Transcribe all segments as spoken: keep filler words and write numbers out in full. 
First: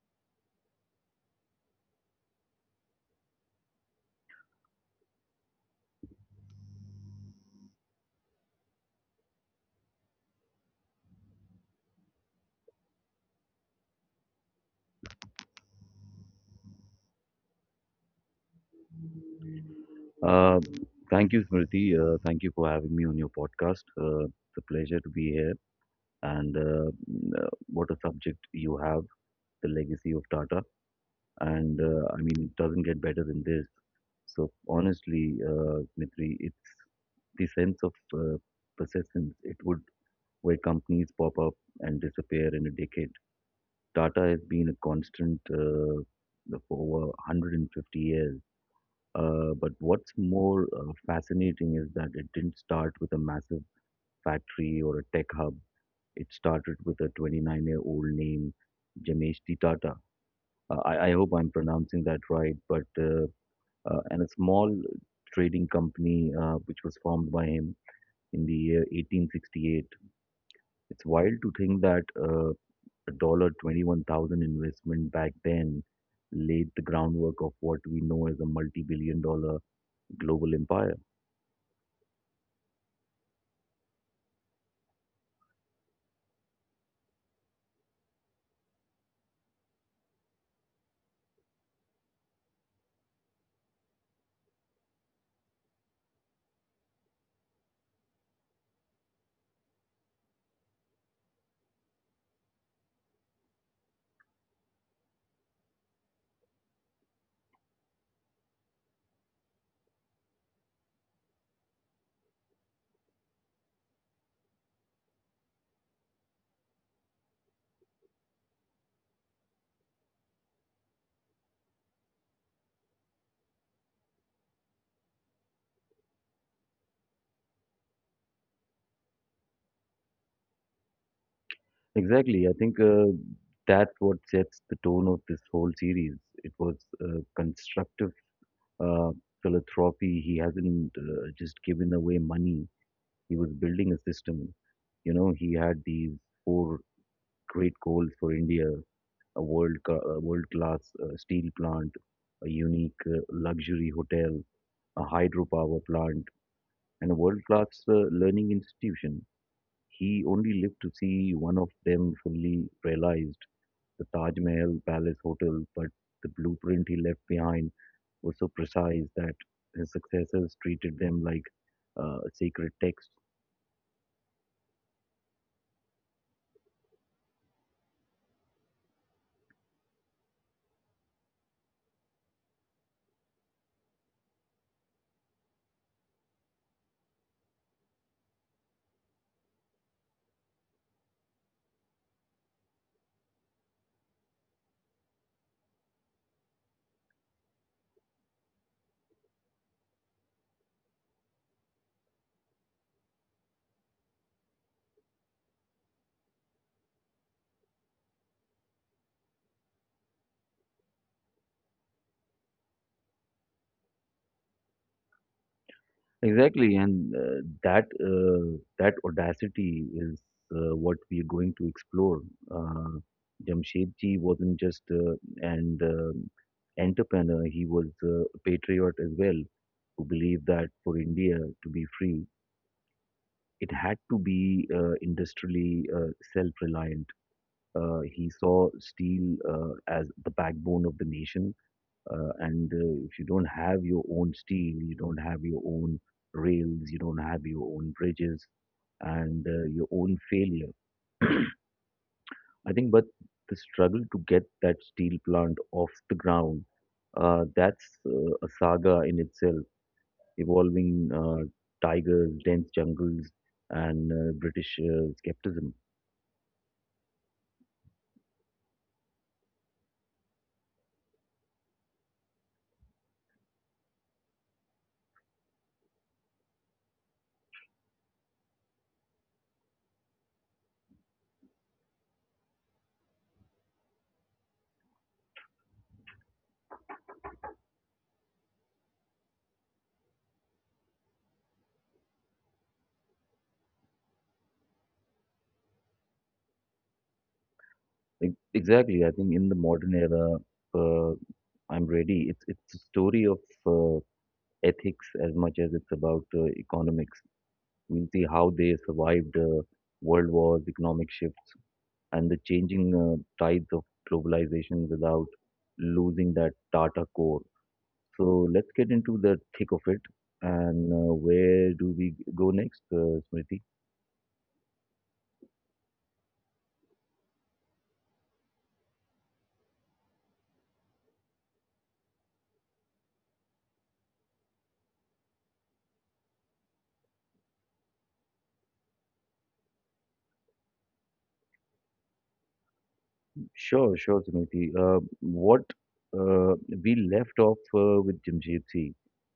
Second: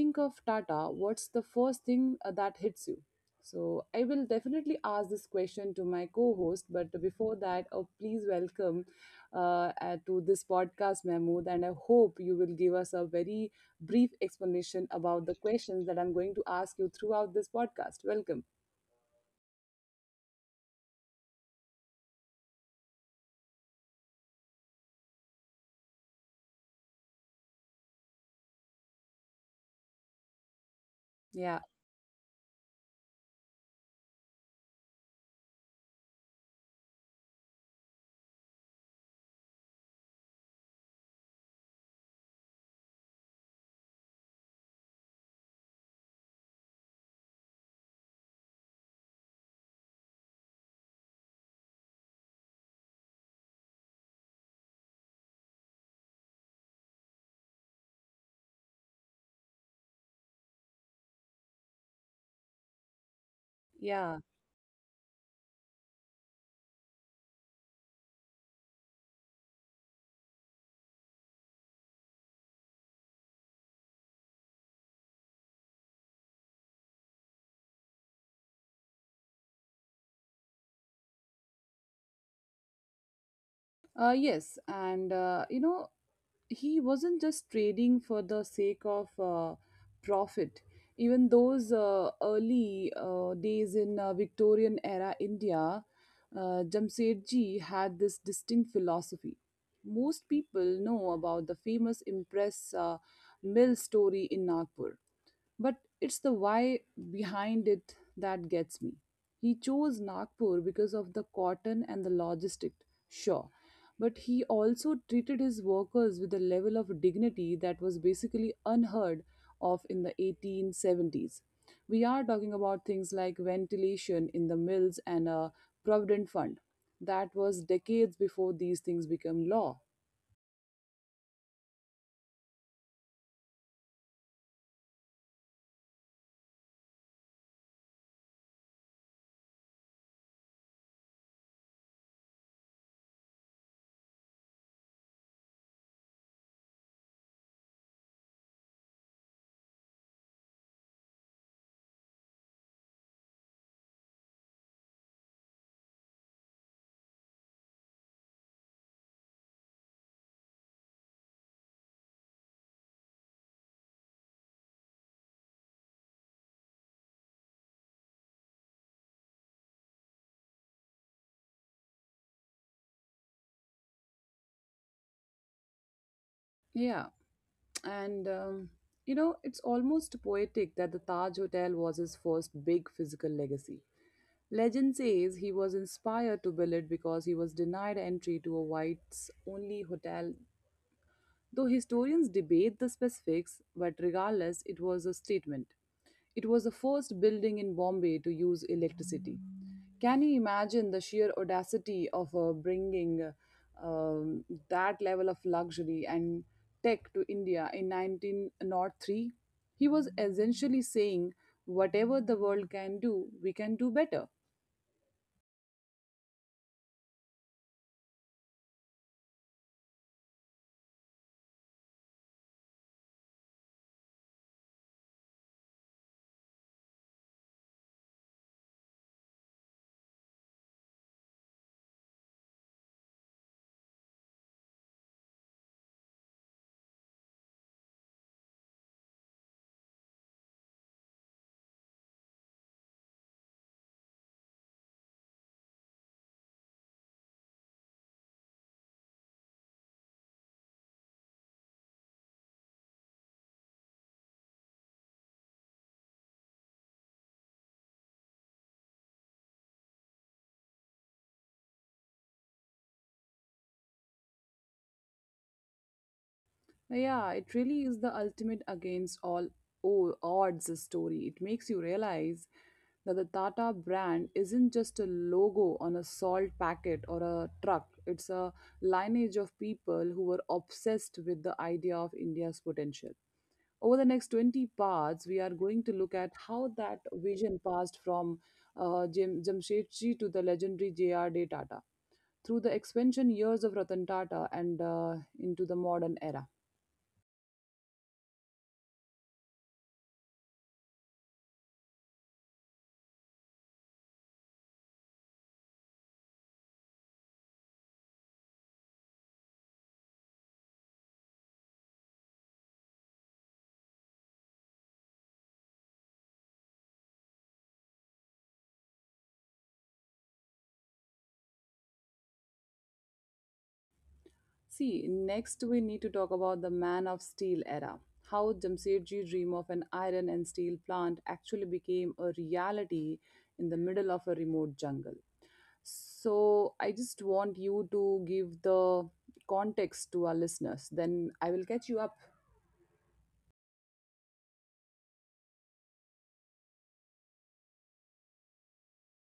think of Tata, what's the first thing uh, that hits you? So, I will definitely ask this question to my co host, but before that, uh, please welcome uh, uh, to this podcast, Mahmood, and I hope you will give us a very brief explanation about the questions that I'm going to ask you throughout this podcast. Welcome. Uh, Thank you, Smriti. Uh, thank you for having me on your podcast. Uh, it's a pleasure to be here. And uh, mm, uh, what a subject you have, the legacy of Tata. Yeah, And uh, I mean, it doesn't get better than this. So honestly, uh, Smriti, it's the sense of uh, persistence. It would where companies pop up and disappear in a decade. Tata has been a constant uh, for over one hundred fifty years, uh, but what's more uh, fascinating is that it didn't start with a massive factory or a tech hub. It started with a twenty-nine-year-old named Jameshti Tata. Uh, I, I hope I'm pronouncing that right, but uh, uh, and yeah. a small trading company uh, which was formed by him in the year eighteen sixty-eight. It's wild to think that uh, a dollar twenty-one thousand investment back then laid the groundwork of what we know as a multi-billion dollar global empire. Uh, yes, and uh, you know, he wasn't just trading for the sake of uh, profit even those uh, early uh, days in uh, Victorian era India. Uh, jamsetji had this distinct philosophy. Most people know about the famous Impress uh, mill story in Nagpur, but it's the why behind it that gets me. He chose Nagpur because of the cotton and the logistics, sure. But he also treated his workers with a level of dignity that was basically unheard of in the eighteen seventies. We are talking about things like ventilation in the mills and a provident fund. That was decades before these things became law. Exactly. I think uh, that's what sets the tone of this whole series. It was uh, constructive uh, philanthropy. He hasn't uh, just given away money. He was building a system. You know, he had these four great goals for India: a world ca- a world-class uh, steel plant, a unique uh, luxury hotel, a hydropower plant, and a world-class uh, learning institution. He only lived to see one of them fully realized, the Taj Mahal Palace Hotel, but the blueprint he left behind was so precise that his successors treated them like uh, sacred texts. Yeah. And um, you know, it's almost poetic that the Taj Hotel was his first big physical legacy. Legend says he was inspired to build it because he was denied entry to a whites only hotel. Though historians debate the specifics, but regardless, it was a statement. It was the first building in Bombay to use electricity. Can you imagine the sheer audacity of uh, bringing uh, um, that level of luxury and tech to India in nineteen oh three? He was essentially saying, whatever the world can do, we can do better. Exactly, and uh, that uh, that audacity is uh, what we are going to explore. Uh, Jamshedji wasn't just uh, an um entrepreneur; he was uh, a patriot as well, who believed that for India to be free, it had to be uh, industrially uh, self-reliant. Uh, he saw steel uh, as the backbone of the nation. Uh, and uh, if you don't have your own steel, you don't have your own rails, you don't have your own bridges, and uh, your own failure. I think, but the struggle to get that steel plant off the ground, uh, that's uh, a saga in itself, involving uh, tigers, dense jungles, and uh, British uh, skepticism. Yeah, it really is the ultimate against all o- odds story. It makes you realize that the Tata brand isn't just a logo on a salt packet or a truck, it's a lineage of people who were obsessed with the idea of India's potential. Over the next twenty parts, we are going to look at how that vision passed from uh, Jam- Jamshedji to the legendary J R D. Tata, through the expansion years of Ratan Tata, and uh, into the modern era. Ex- Exactly. I think in the modern era, uh, I'm ready. It's it's a story of uh, ethics as much as it's about uh, economics. We'll see how they survived uh, world wars, economic shifts, and the changing uh, tides of globalization without losing that Tata core. So let's get into the thick of it. And uh, where do we go next, uh, Smriti? See, next we need to talk about the Man of Steel era. How Jamsetji dream of an iron and steel plant actually became a reality in the middle of a remote jungle. So, I just want you to give the context to our listeners. Then I will catch you up. Sure, sure, Smriti. Uh, what uh, we left off uh, with Jamshed Singh,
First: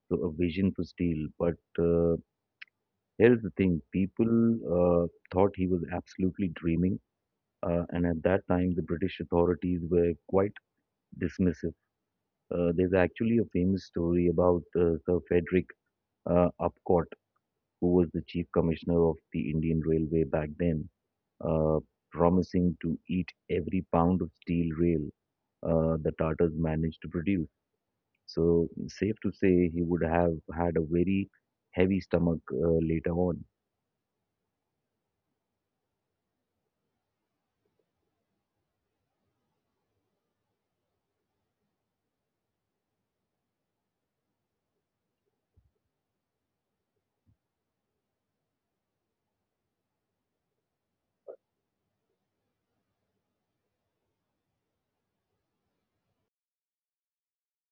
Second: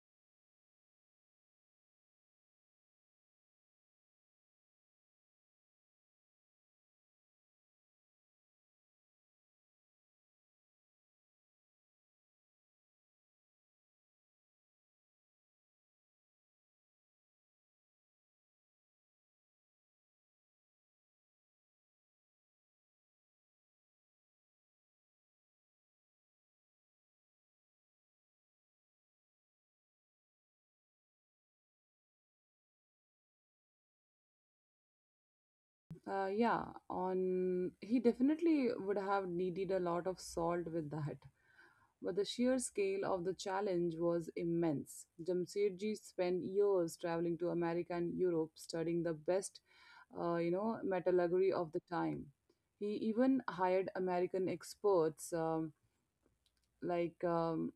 so a vision to steal. But uh, here's the thing: people uh, thought he was absolutely dreaming, uh, and at that time, the British authorities were quite dismissive. Uh, there's actually a famous story about uh, Sir Frederick uh, Upcott, who was the chief commissioner of the Indian Railway back then, uh, promising to eat every pound of steel rail uh, the Tatars managed to produce. So, safe to say, he would have had a very heavy stomach uh, later on. Uh, yeah, on he definitely would have needed a lot of salt with that. But the sheer scale of the challenge was immense. Jamshedji spent years traveling to America and Europe studying the best, uh, you know, metallurgy of the time. He even hired American experts um, like um,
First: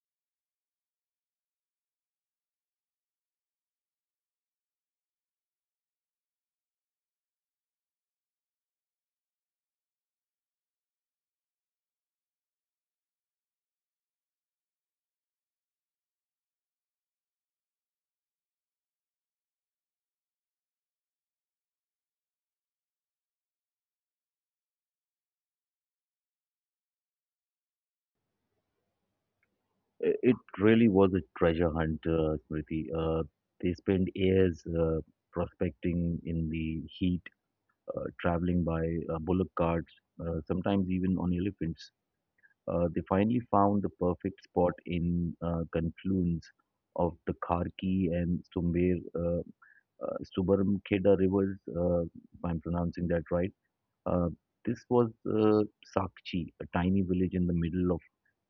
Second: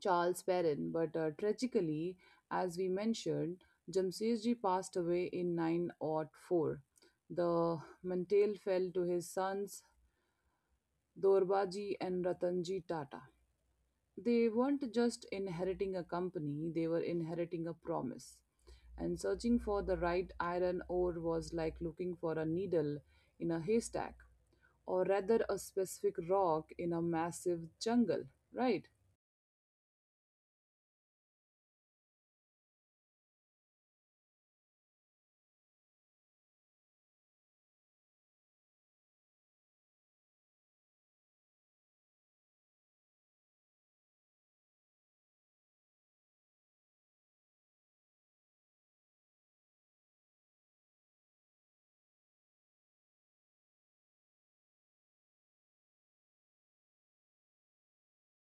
Charles Perrin, but uh, tragically, as we mentioned, Jamshedji passed away in nine zero four. The mantle fell to his sons Dorbaji and Ratanji Tata. They weren't just inheriting a company, they were inheriting a promise. And searching for the right iron ore was like looking for a needle in a haystack, or rather, a specific rock in a massive jungle, right? I- It really was a treasure hunt, uh, Smriti. Uh, they spent years uh, prospecting in the heat, uh, traveling by uh, bullock carts, uh, sometimes even on elephants. Uh, they finally found the perfect spot in uh, confluence of the Kharki and Sumer, uh, uh, Subarumkheda rivers, uh, if I'm pronouncing that right. Uh, this was uh, Sakchi, a tiny village in the middle of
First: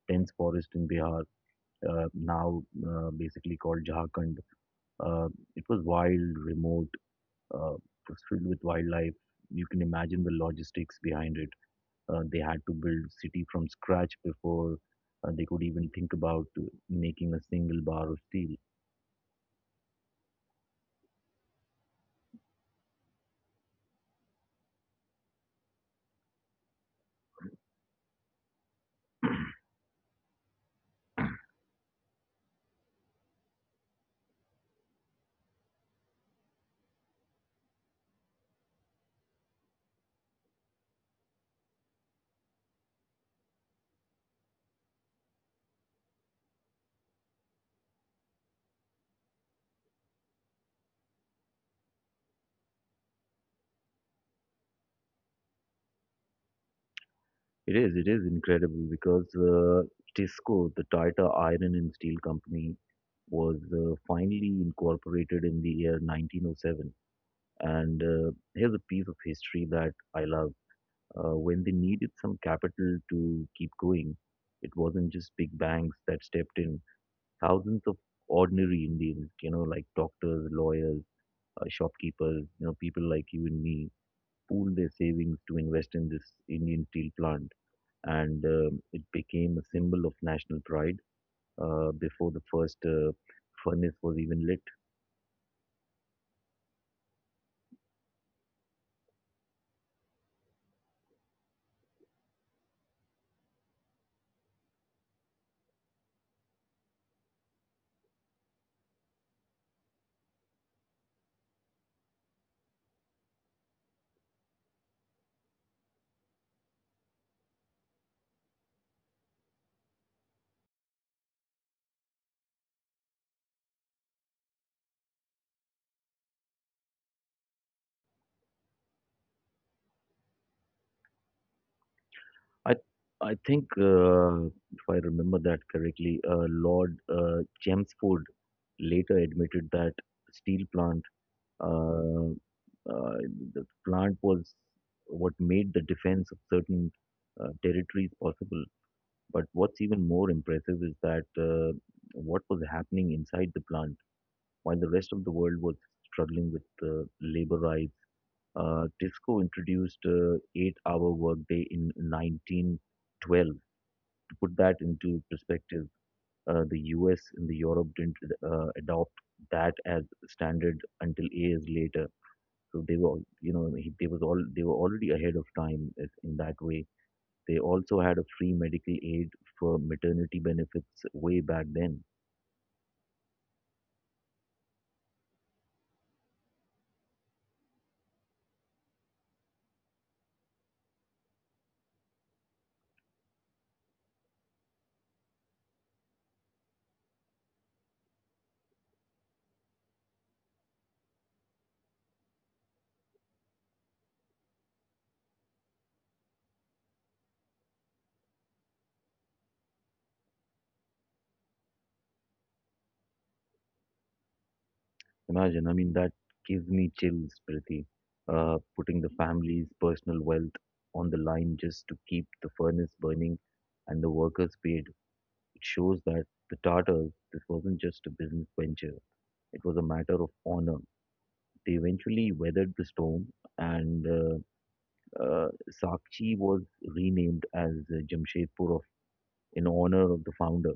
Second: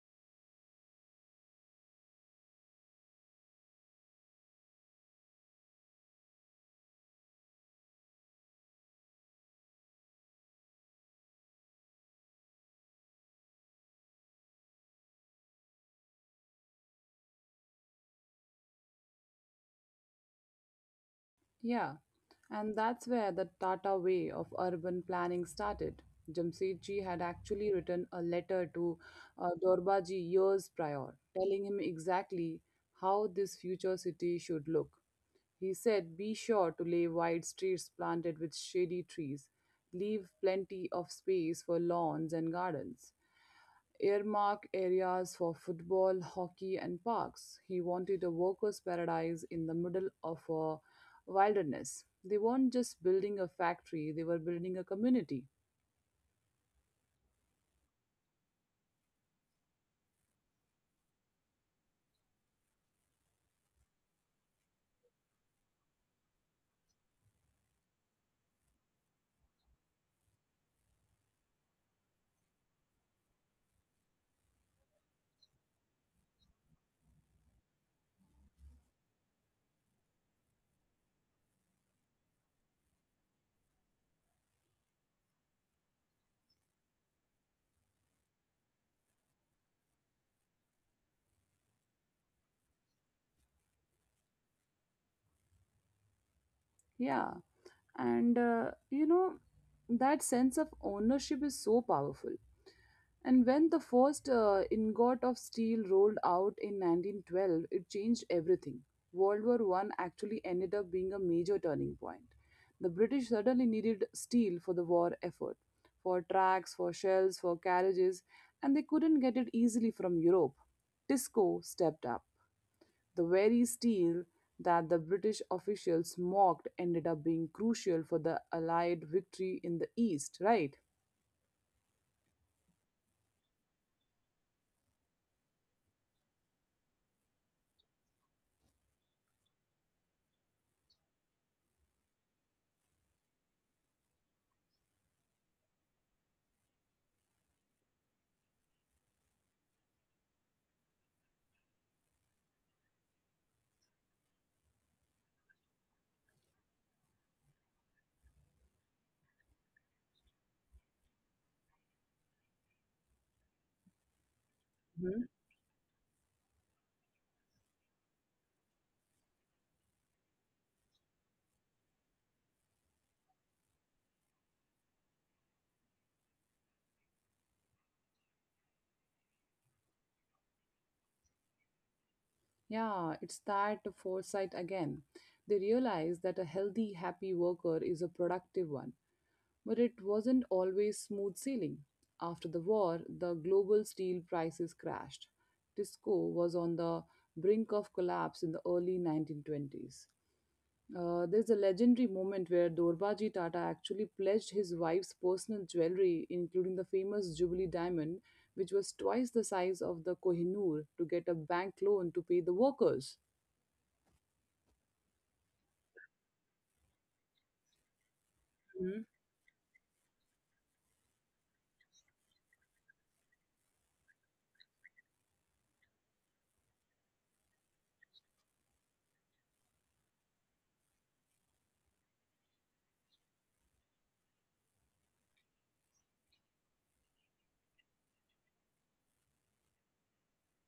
dense forest in Bihar, uh, now uh, basically called Jharkhand. Uh, it was wild, remote, uh, it was filled with wildlife. You can imagine the logistics behind it. Uh, they had to build city from scratch before uh, they could even think about uh, making a single bar of steel. Yeah. And that's where the Tata way of urban planning started. Jamsetji had actually written a letter to uh, Dorbaji years prior, telling him exactly how this future city should look. He said, "Be sure to lay wide streets planted with shady trees. Leave plenty of space for lawns and gardens. Earmark areas for football, hockey, and parks." He wanted a workers' paradise in the middle of a wilderness. They weren't just building a factory, they were building a community. It is, it is incredible because uh, TISCO, the Tata Iron and Steel Company, was uh, finally incorporated in the year nineteen oh seven. And uh, here's a piece of history that I love. Uh, when they needed some capital to keep going. It wasn't just big banks that stepped in. Thousands of ordinary Indians, you know, like doctors, lawyers, uh, shopkeepers, you know, people like you and me, pooled their savings to invest in this Indian steel plant. And um, it became a symbol of national pride uh, before the first uh, furnace was even lit. Yeah. And, uh, you know, that sense of ownership is so powerful. And when the first uh, ingot of steel rolled out in nineteen twelve, it changed everything. World War One actually ended up being a major turning point. The British suddenly needed steel for the war effort, for tracks, for shells, for carriages, and they couldn't get it easily from Europe. Tisco stepped up. The very steel that the British officials mocked ended up being crucial for the Allied victory in the East, right? I I think, uh, if I remember that correctly, uh, Lord uh, Chelmsford later admitted that steel plant uh, uh, the plant was what made the defense of certain uh, territories possible. But what's even more impressive is that uh, what was happening inside the plant while the rest of the world was struggling with uh, labor rights. Uh, Tisco introduced uh, eight-hour workday in nineteen twelve. To put that into perspective, uh, the U S and the Europe didn't uh, adopt that as standard until years later. So they were, you know, he- they was all they were already ahead of time is- in that way. They also had a free medical aid for maternity benefits way back then. Yeah, it's that foresight again. They realized that a healthy, happy worker is a productive one, but it wasn't always smooth sailing. After the war, the global steel prices crashed. Tisco was on the brink of collapse in the early nineteen twenties. Uh, there's a legendary moment where Dorbaji Tata actually pledged his wife's personal jewelry, including the famous Jubilee diamond, which was twice the size of the Kohinoor, to get a bank loan to pay the workers. Imagine, I mean, that gives me chills, Priti. Uh, putting the family's personal wealth on the line just to keep the furnace burning and the workers paid. It shows that the Tatars, this wasn't just a business venture. It was a matter of honor. They eventually weathered the storm, and uh, uh, Sakchi was renamed as uh, Jamshedpur of, in honor of the founder.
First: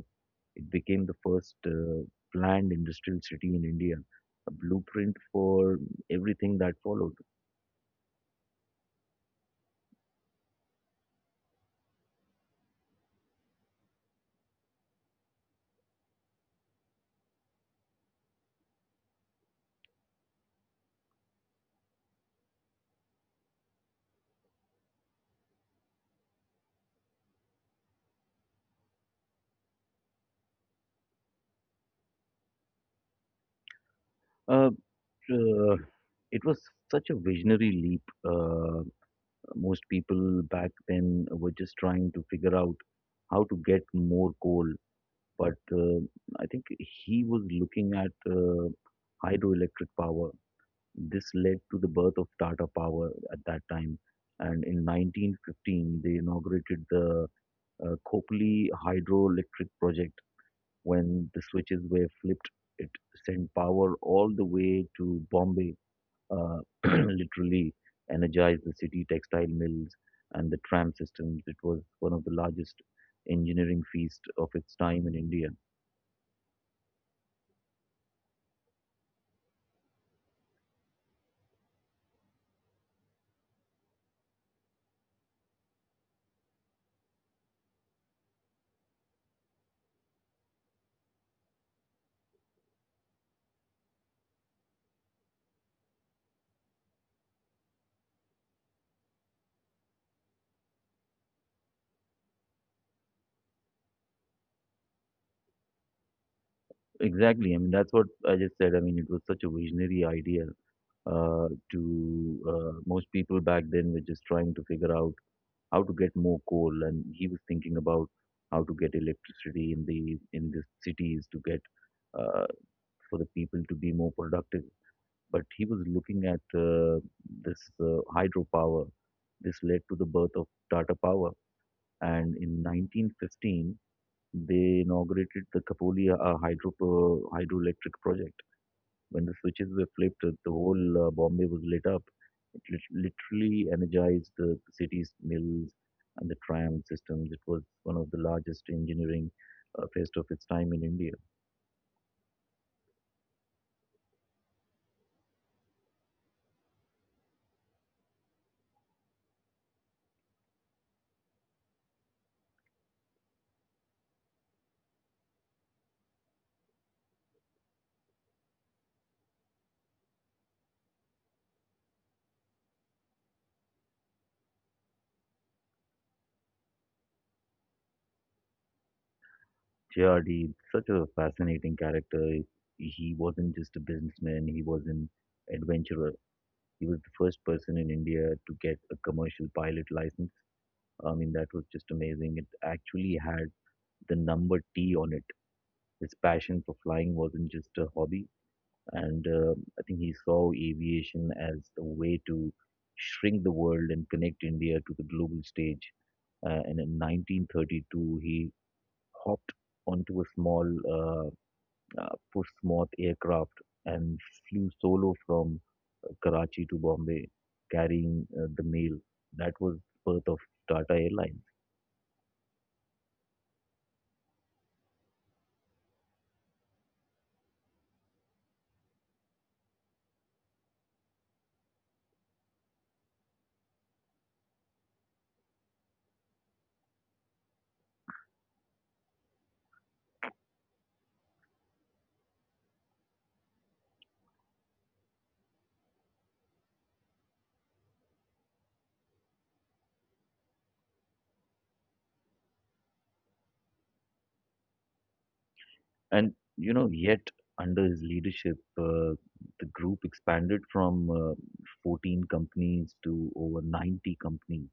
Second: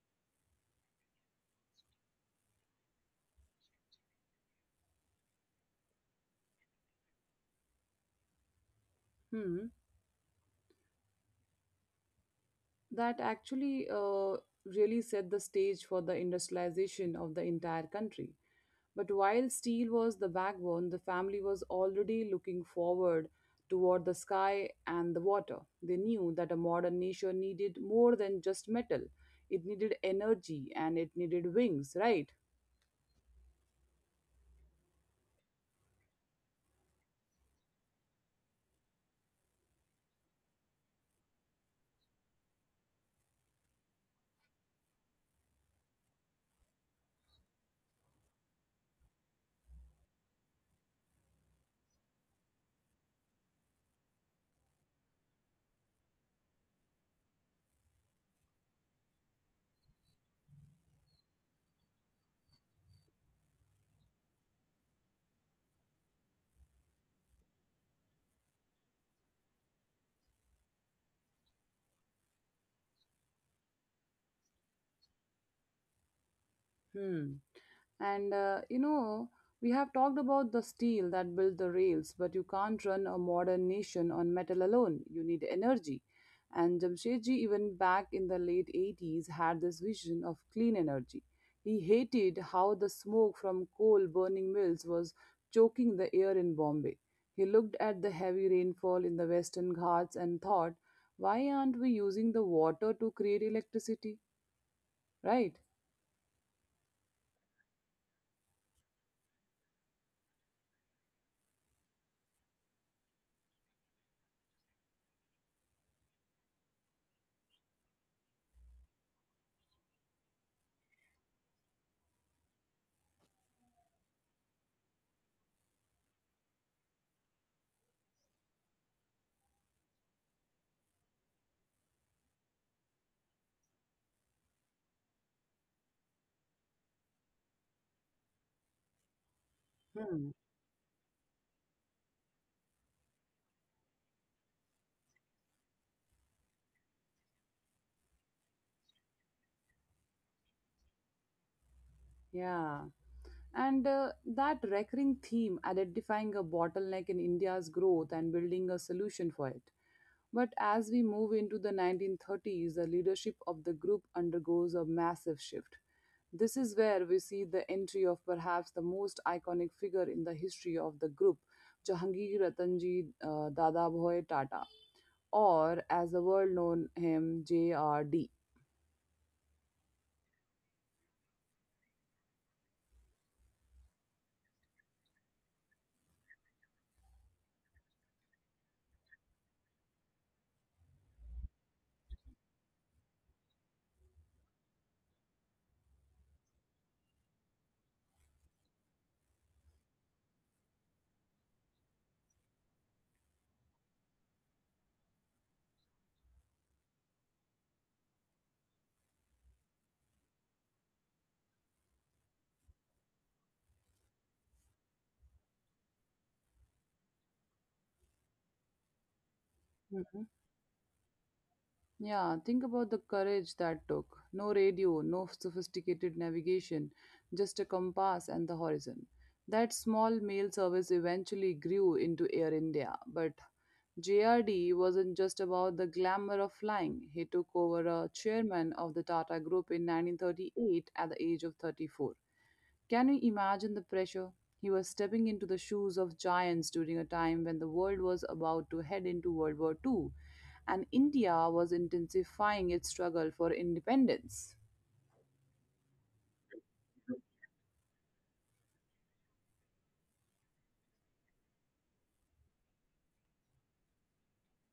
It became the first uh, planned industrial city in India, a blueprint for everything that followed. Mhm. That actually uh, really set the stage for the industrialization of the entire country. But while steel was the backbone, the family was already looking forward toward the sky and the water. They knew that a modern nation needed more than just metal, it needed energy and it needed wings, right? Uh, uh, it was such a visionary leap. Uh, Most people back then were just trying to figure out how to get more coal, but uh, I think he was looking at uh, hydroelectric power. This led to the birth of Tata Power at that time. And in nineteen fifteen, they inaugurated the uh, Khopoli hydroelectric project. When the switches were flipped, it sent power all the way to Bombay, uh, literally energized the city textile mills and the tram systems. It was one of the largest engineering feast of its time in India. Hmm. And uh, you know, we have talked about the steel that built the rails, but you can't run a modern nation on metal alone. You need energy. And Jamshedji, even back in the late eighties, had this vision of clean energy. He hated how the smoke from coal burning mills was choking the air in Bombay. He looked at the heavy rainfall in the Western Ghats and thought, why aren't we using the water to create electricity? Right? Exactly. I mean, that's what I just said. I mean, it was such a visionary idea uh, to uh, most people back then were just trying to figure out how to get more coal, and he was thinking about how to get electricity in the in the cities to get uh, for the people to be more productive. But he was looking at uh, this uh, hydropower. This led to the birth of Tata Power, and in nineteen fifteen they inaugurated the Kapolia uh, hydro hydroelectric project when the switches were flipped, Hmm. uh, the whole uh, Bombay was lit up. It lit- literally energized the, the city's mills and the tram systems. It was one of the largest engineering uh, fest of its time in India. Yeah. And uh, that recurring theme identifying a bottleneck in India's growth and building a solution for it. But as we move into the nineteen thirties, the leadership of the group undergoes a massive shift. This is where we see the entry of perhaps the most iconic figure in the history of the group, Jahangir Ratanji uh, Dadabhoi Tata, or as the world known him, J R D. J R D, such a fascinating character. He wasn't just a businessman, he was an adventurer. He was the first person in India to get a commercial pilot license. I mean, that was just amazing. It actually had the number T on it. His passion for flying wasn't just a hobby, and uh, I think he saw aviation as a way to shrink the world and connect India to the global stage. Uh, and in nineteen thirty-two, he hopped onto a small uh, uh, Portsmouth aircraft and flew solo from uh, Karachi to Bombay, carrying uh, the mail. That was the birth of Tata Airlines. Yeah, think about the courage that took. No radio, no sophisticated navigation, just a compass and the horizon. That small mail service eventually grew into Air India, but J R D wasn't just about the glamour of flying. He took over a chairman of the Tata Group in nineteen thirty-eight at the age of thirty-four. Can you imagine the pressure? He was stepping into the shoes of giants during a time when the world was about to head into World War the second and India was intensifying its struggle for independence. And you know, yet under his leadership, uh, the group expanded from uh, fourteen companies to over ninety companies.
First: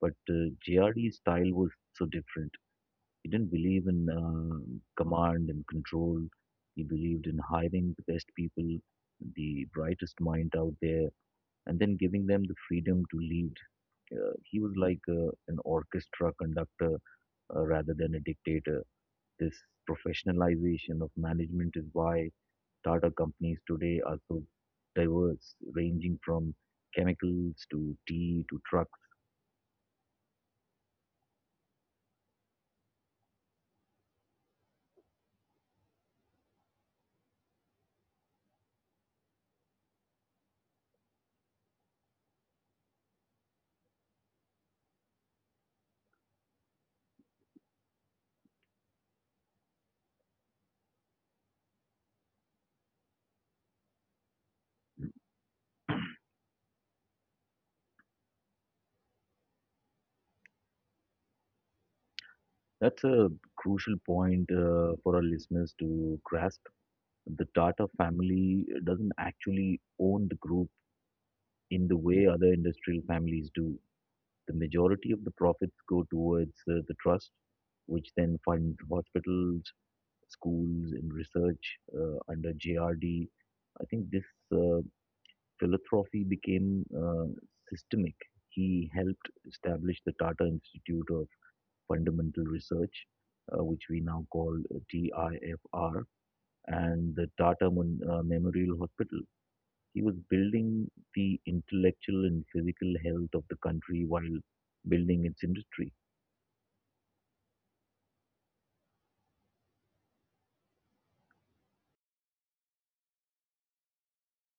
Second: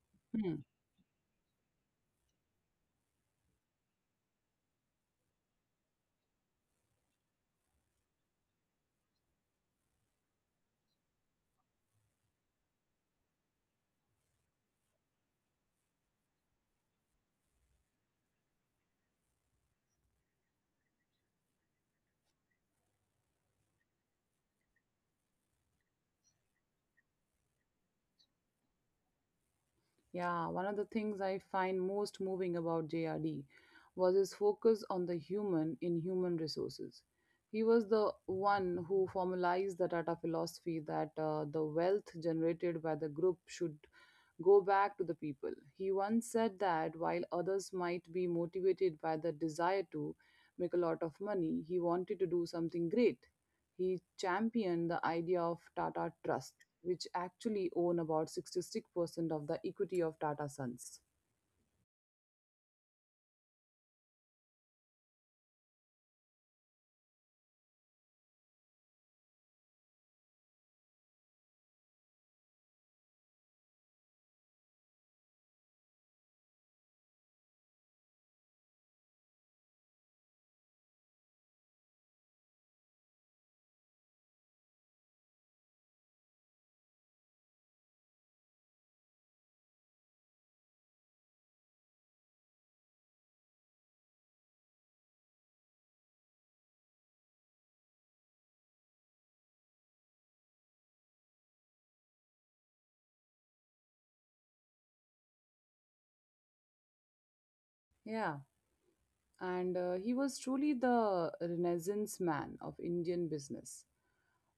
But uh, Hmm. J R D's style was so different. He didn't believe in uh, command and control. He believed in hiring the best people, the brightest mind out there, and then giving them the freedom to lead. Uh, he was like uh, an orchestra conductor uh, rather than a dictator. This professionalization of management is why Tata companies today are so diverse, ranging from chemicals to tea to trucks. Yeah, one of the things I find most moving about J R D was his focus on the human in human resources. He was the one who formalized the Tata philosophy that uh, the wealth generated by the group should go back to the people. He once said that while others might be motivated by the desire to make a lot of money, he wanted to do something great. He championed the idea of Tata Trust, which actually own about sixty-six percent of the equity of Tata Sons. That's a crucial point uh, for our listeners to grasp. The Tata family doesn't actually own the group in the way other industrial families do. The majority of the profits go towards uh, the trust, which then fund hospitals, schools, and research uh, under J R D. I think this uh, philanthropy became uh, systemic. He helped establish the Tata Institute of Fundamental Research, uh, which we now call T I F R, and the Tata Mon- uh, Memorial Hospital. He was building the intellectual and physical health of the country while building its industry. Yeah, and uh, he was truly the renaissance man of Indian business.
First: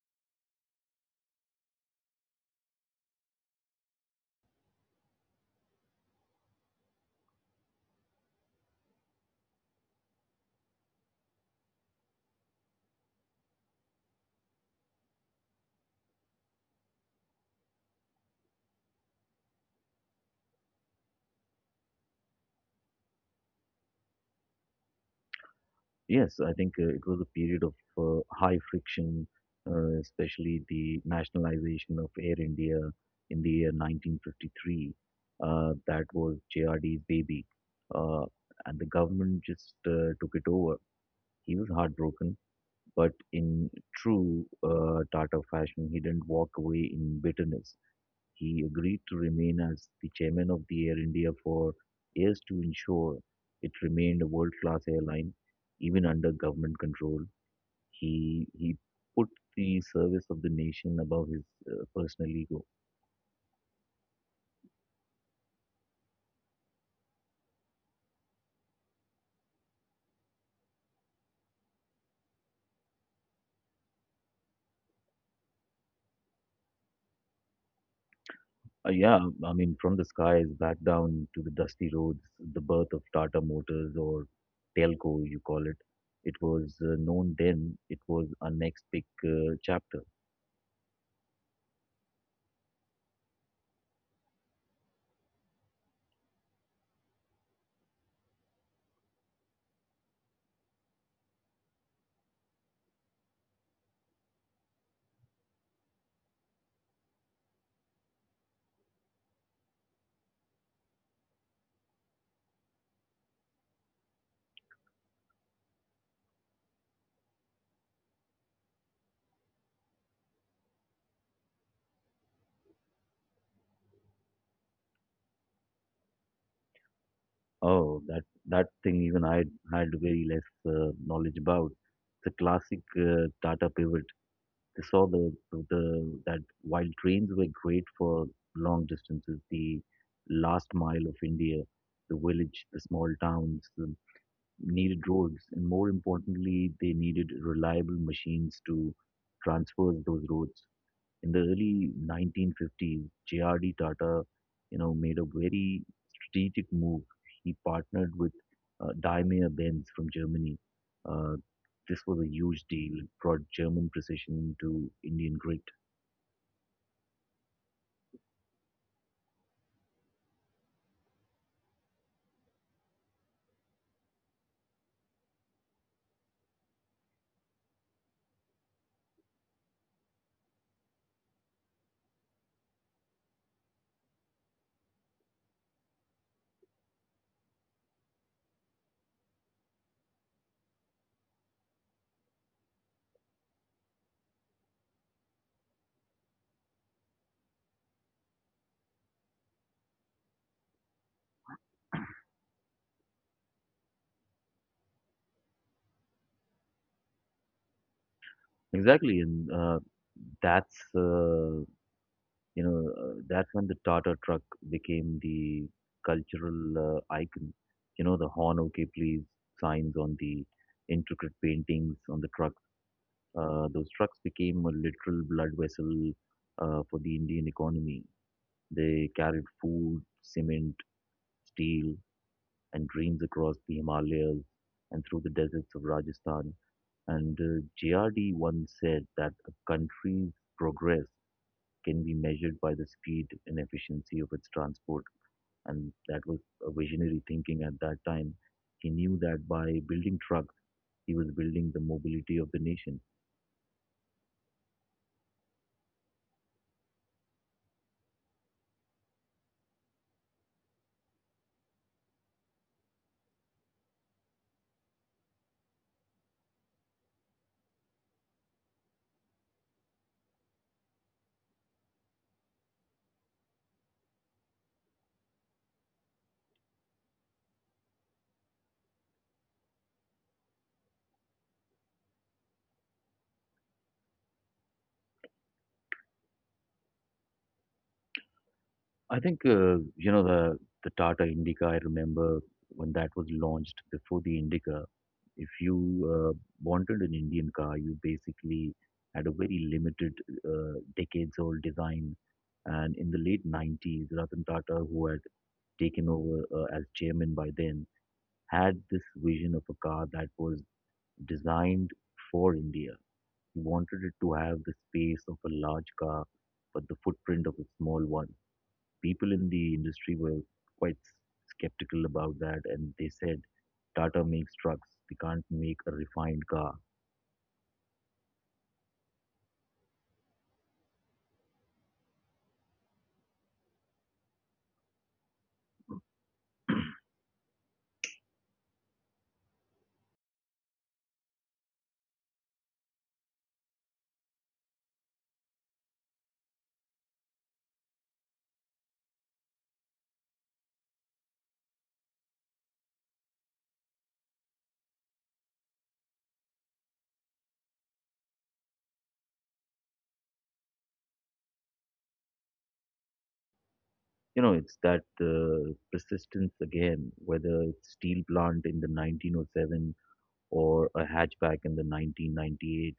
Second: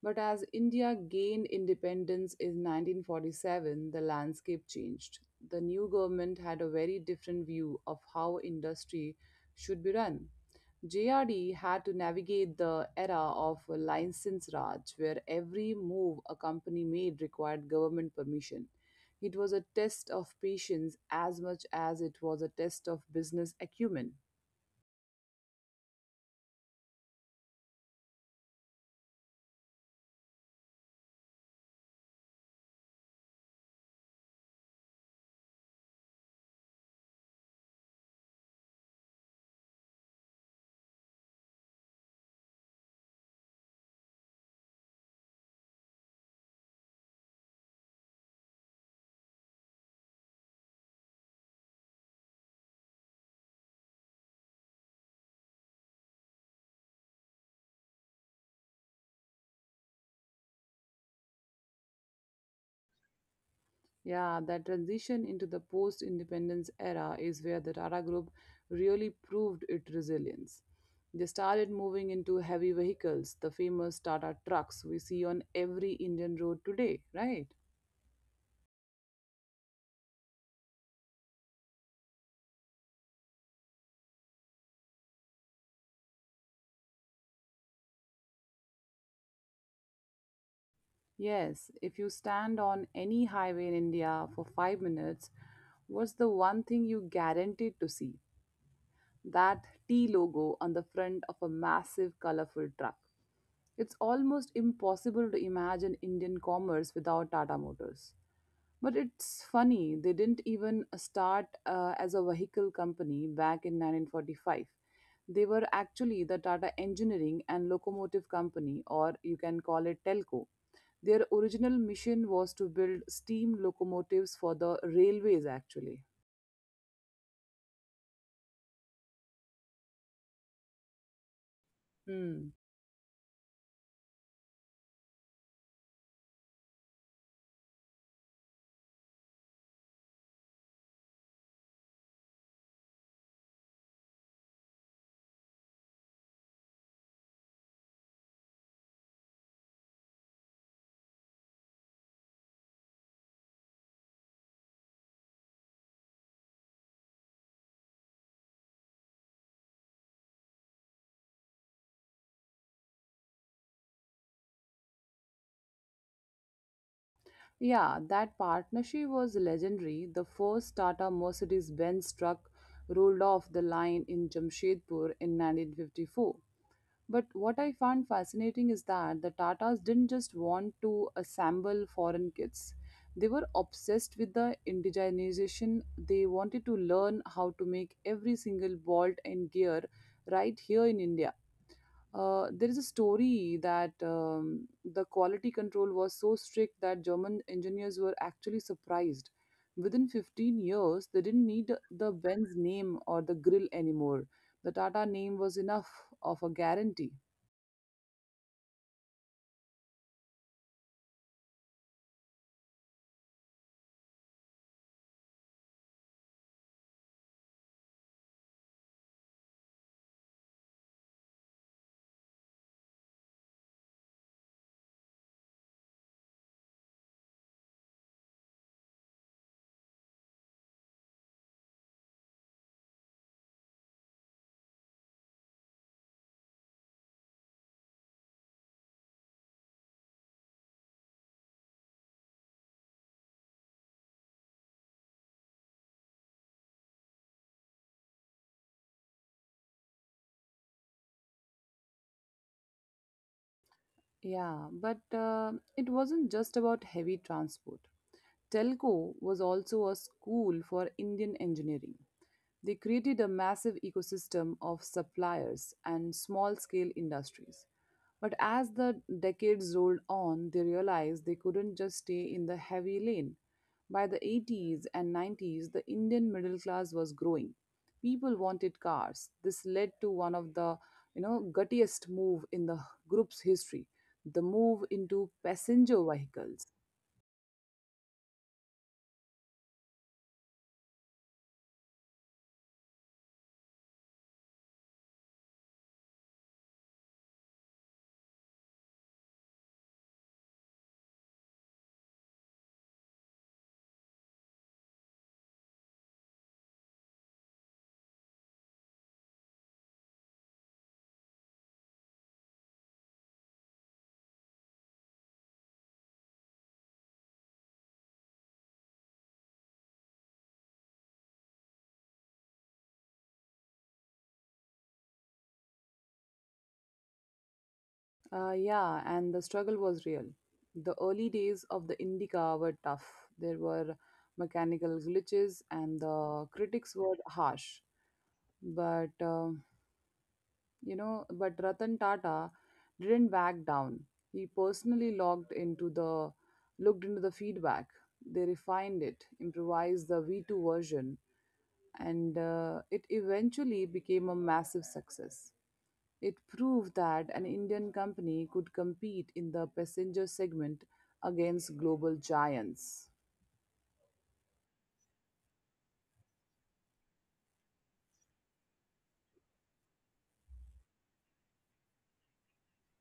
But as India gained independence in nineteen forty-seven, the landscape changed. The new government had a very different view of how industry should be run. J R D had to navigate the era of license Raj, where every move a company made required government permission. It was a test of patience as much as it was a test of business acumen. Yes, I think uh, it was a period of uh, high friction, uh, especially the nationalization of Air India in the year nineteen fifty-three. Uh, that was J R D's baby. Uh, and the government just uh, took it over. He was heartbroken, but in true uh, Tata fashion, he didn't walk away in bitterness. He agreed to remain as the chairman of the Air India for years to ensure it remained a world-class airline, even under government control. He he put the service of the nation above his uh, personal ego. Yeah, that transition into the post independence era is where the Tata Group really proved its resilience. They started moving into heavy vehicles, the famous Tata trucks we see on every Indian road today, right? Uh, yeah, I mean, from the skies back down to the dusty roads, the birth of Tata Motors or Telco, you call it. It was uh, known then. It was our next big uh, chapter. Yes, if you stand on any highway in India for five minutes, what's the one thing you guaranteed to see? That T logo on the front of a massive, colorful truck. It's almost impossible to imagine Indian commerce without Tata Motors. But it's funny, they didn't even uh, start uh, as a vehicle company back in nineteen forty-five. They were actually the Tata Engineering and Locomotive Company, or you can call it Telco. Their original mission was to build steam locomotives for the railways, actually. Oh, that that thing even I had very less uh, knowledge about. The Hmm. classic uh, Tata pivot. They saw the, the that while trains were great for long distances, the last mile of India, the village, the small towns, the needed roads, and more importantly, they needed reliable machines to transverse those roads in the early nineteen fifties. J R D Tata, you know, made a very strategic move. He partnered with uh, Daimler-Benz from Germany. Uh, this was a huge deal. It brought German precision to Indian grid. Yeah, that partnership was legendary. The first Tata Mercedes Benz truck rolled off the line in Jamshedpur in nineteen fifty-four. But what I found fascinating is that the Tatas didn't just want to assemble foreign kits, they were obsessed with the indigenization. They wanted to learn how to make every single bolt and gear right here in India. Uh, there is a story that um, the quality control was so strict that German engineers were actually surprised. Within fifteen years, they didn't need the Benz name or the grill anymore. The Tata name was enough of a guarantee. Exactly, and uh, that's uh, you know uh, that's when the Tata truck became the cultural uh, icon. You know, the horn okay please signs on the intricate paintings on the truck. Uh, those trucks became a literal blood vessel uh, for the Indian economy. They carried food, cement, steel, and dreams across the Himalayas and through the deserts of Rajasthan. And uh, J R D once said that a country's progress can be measured by the speed and efficiency of its transport. And that was a visionary thinking at that time. He knew that by building trucks, he was building the mobility of the nation. Yeah, but uh, it wasn't just about heavy transport. Telco was also a school for Indian engineering. They created a massive ecosystem of suppliers and small scale industries. But as the decades rolled on, they realized they couldn't just stay in the heavy lane. By the eighties and nineties, the Indian middle class was growing. People wanted cars. This led to one of the, you know, guttiest move in the group's history, the move into passenger vehicles. I think uh, you know the the Tata Indica. I remember when that was launched before the Indica. If you uh, wanted an Indian car, you basically had a very limited, uh, decades-old design. And in the late nineties, Ratan Tata, who had taken over uh, as chairman by then, had this vision of a car that was designed for India. He wanted it to have the space of a large car, but the footprint of a small one. People in the industry were quite skeptical about that, and they said Tata makes trucks, they can't make a refined car. Uh, yeah, and the struggle was real. The early days of the Indica were tough. There were mechanical glitches, and the critics were harsh. But uh, You know, but Ratan Tata didn't back down. He personally logged into the looked into the feedback. They refined it, improvised the V two version, and uh, it eventually became a massive success. It proved that an Indian company could compete in the passenger segment against global giants. You know, it's that uh, persistence again, whether it's steel plant in the nineteen oh seven or a hatchback in the nineteen ninety-eight,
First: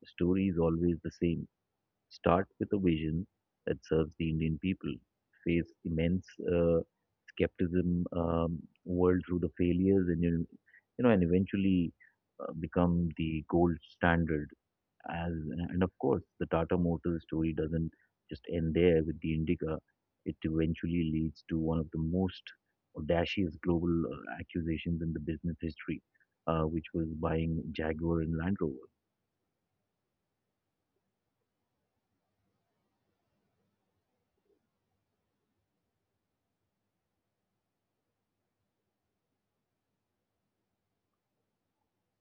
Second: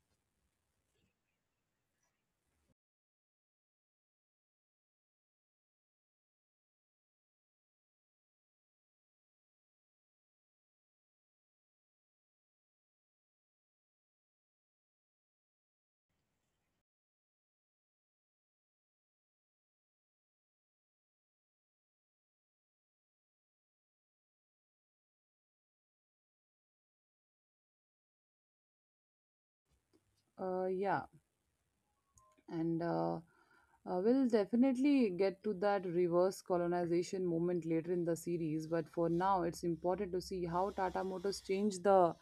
the story is always the same. Start with a vision that serves the Indian people. Face immense uh, skepticism, um, world through the failures, and you, you know, and eventually uh, become the gold standard. As and of course, the Tata Motors story doesn't just end there with the Indica. It eventually leads to one of the most audacious global uh, accusations in the business history, uh, which was buying Jaguar and Land Rover. Uh, yeah, and uh, uh, we'll definitely get to that reverse colonization moment later in the series, but for now it's important to see how Tata Motors changed the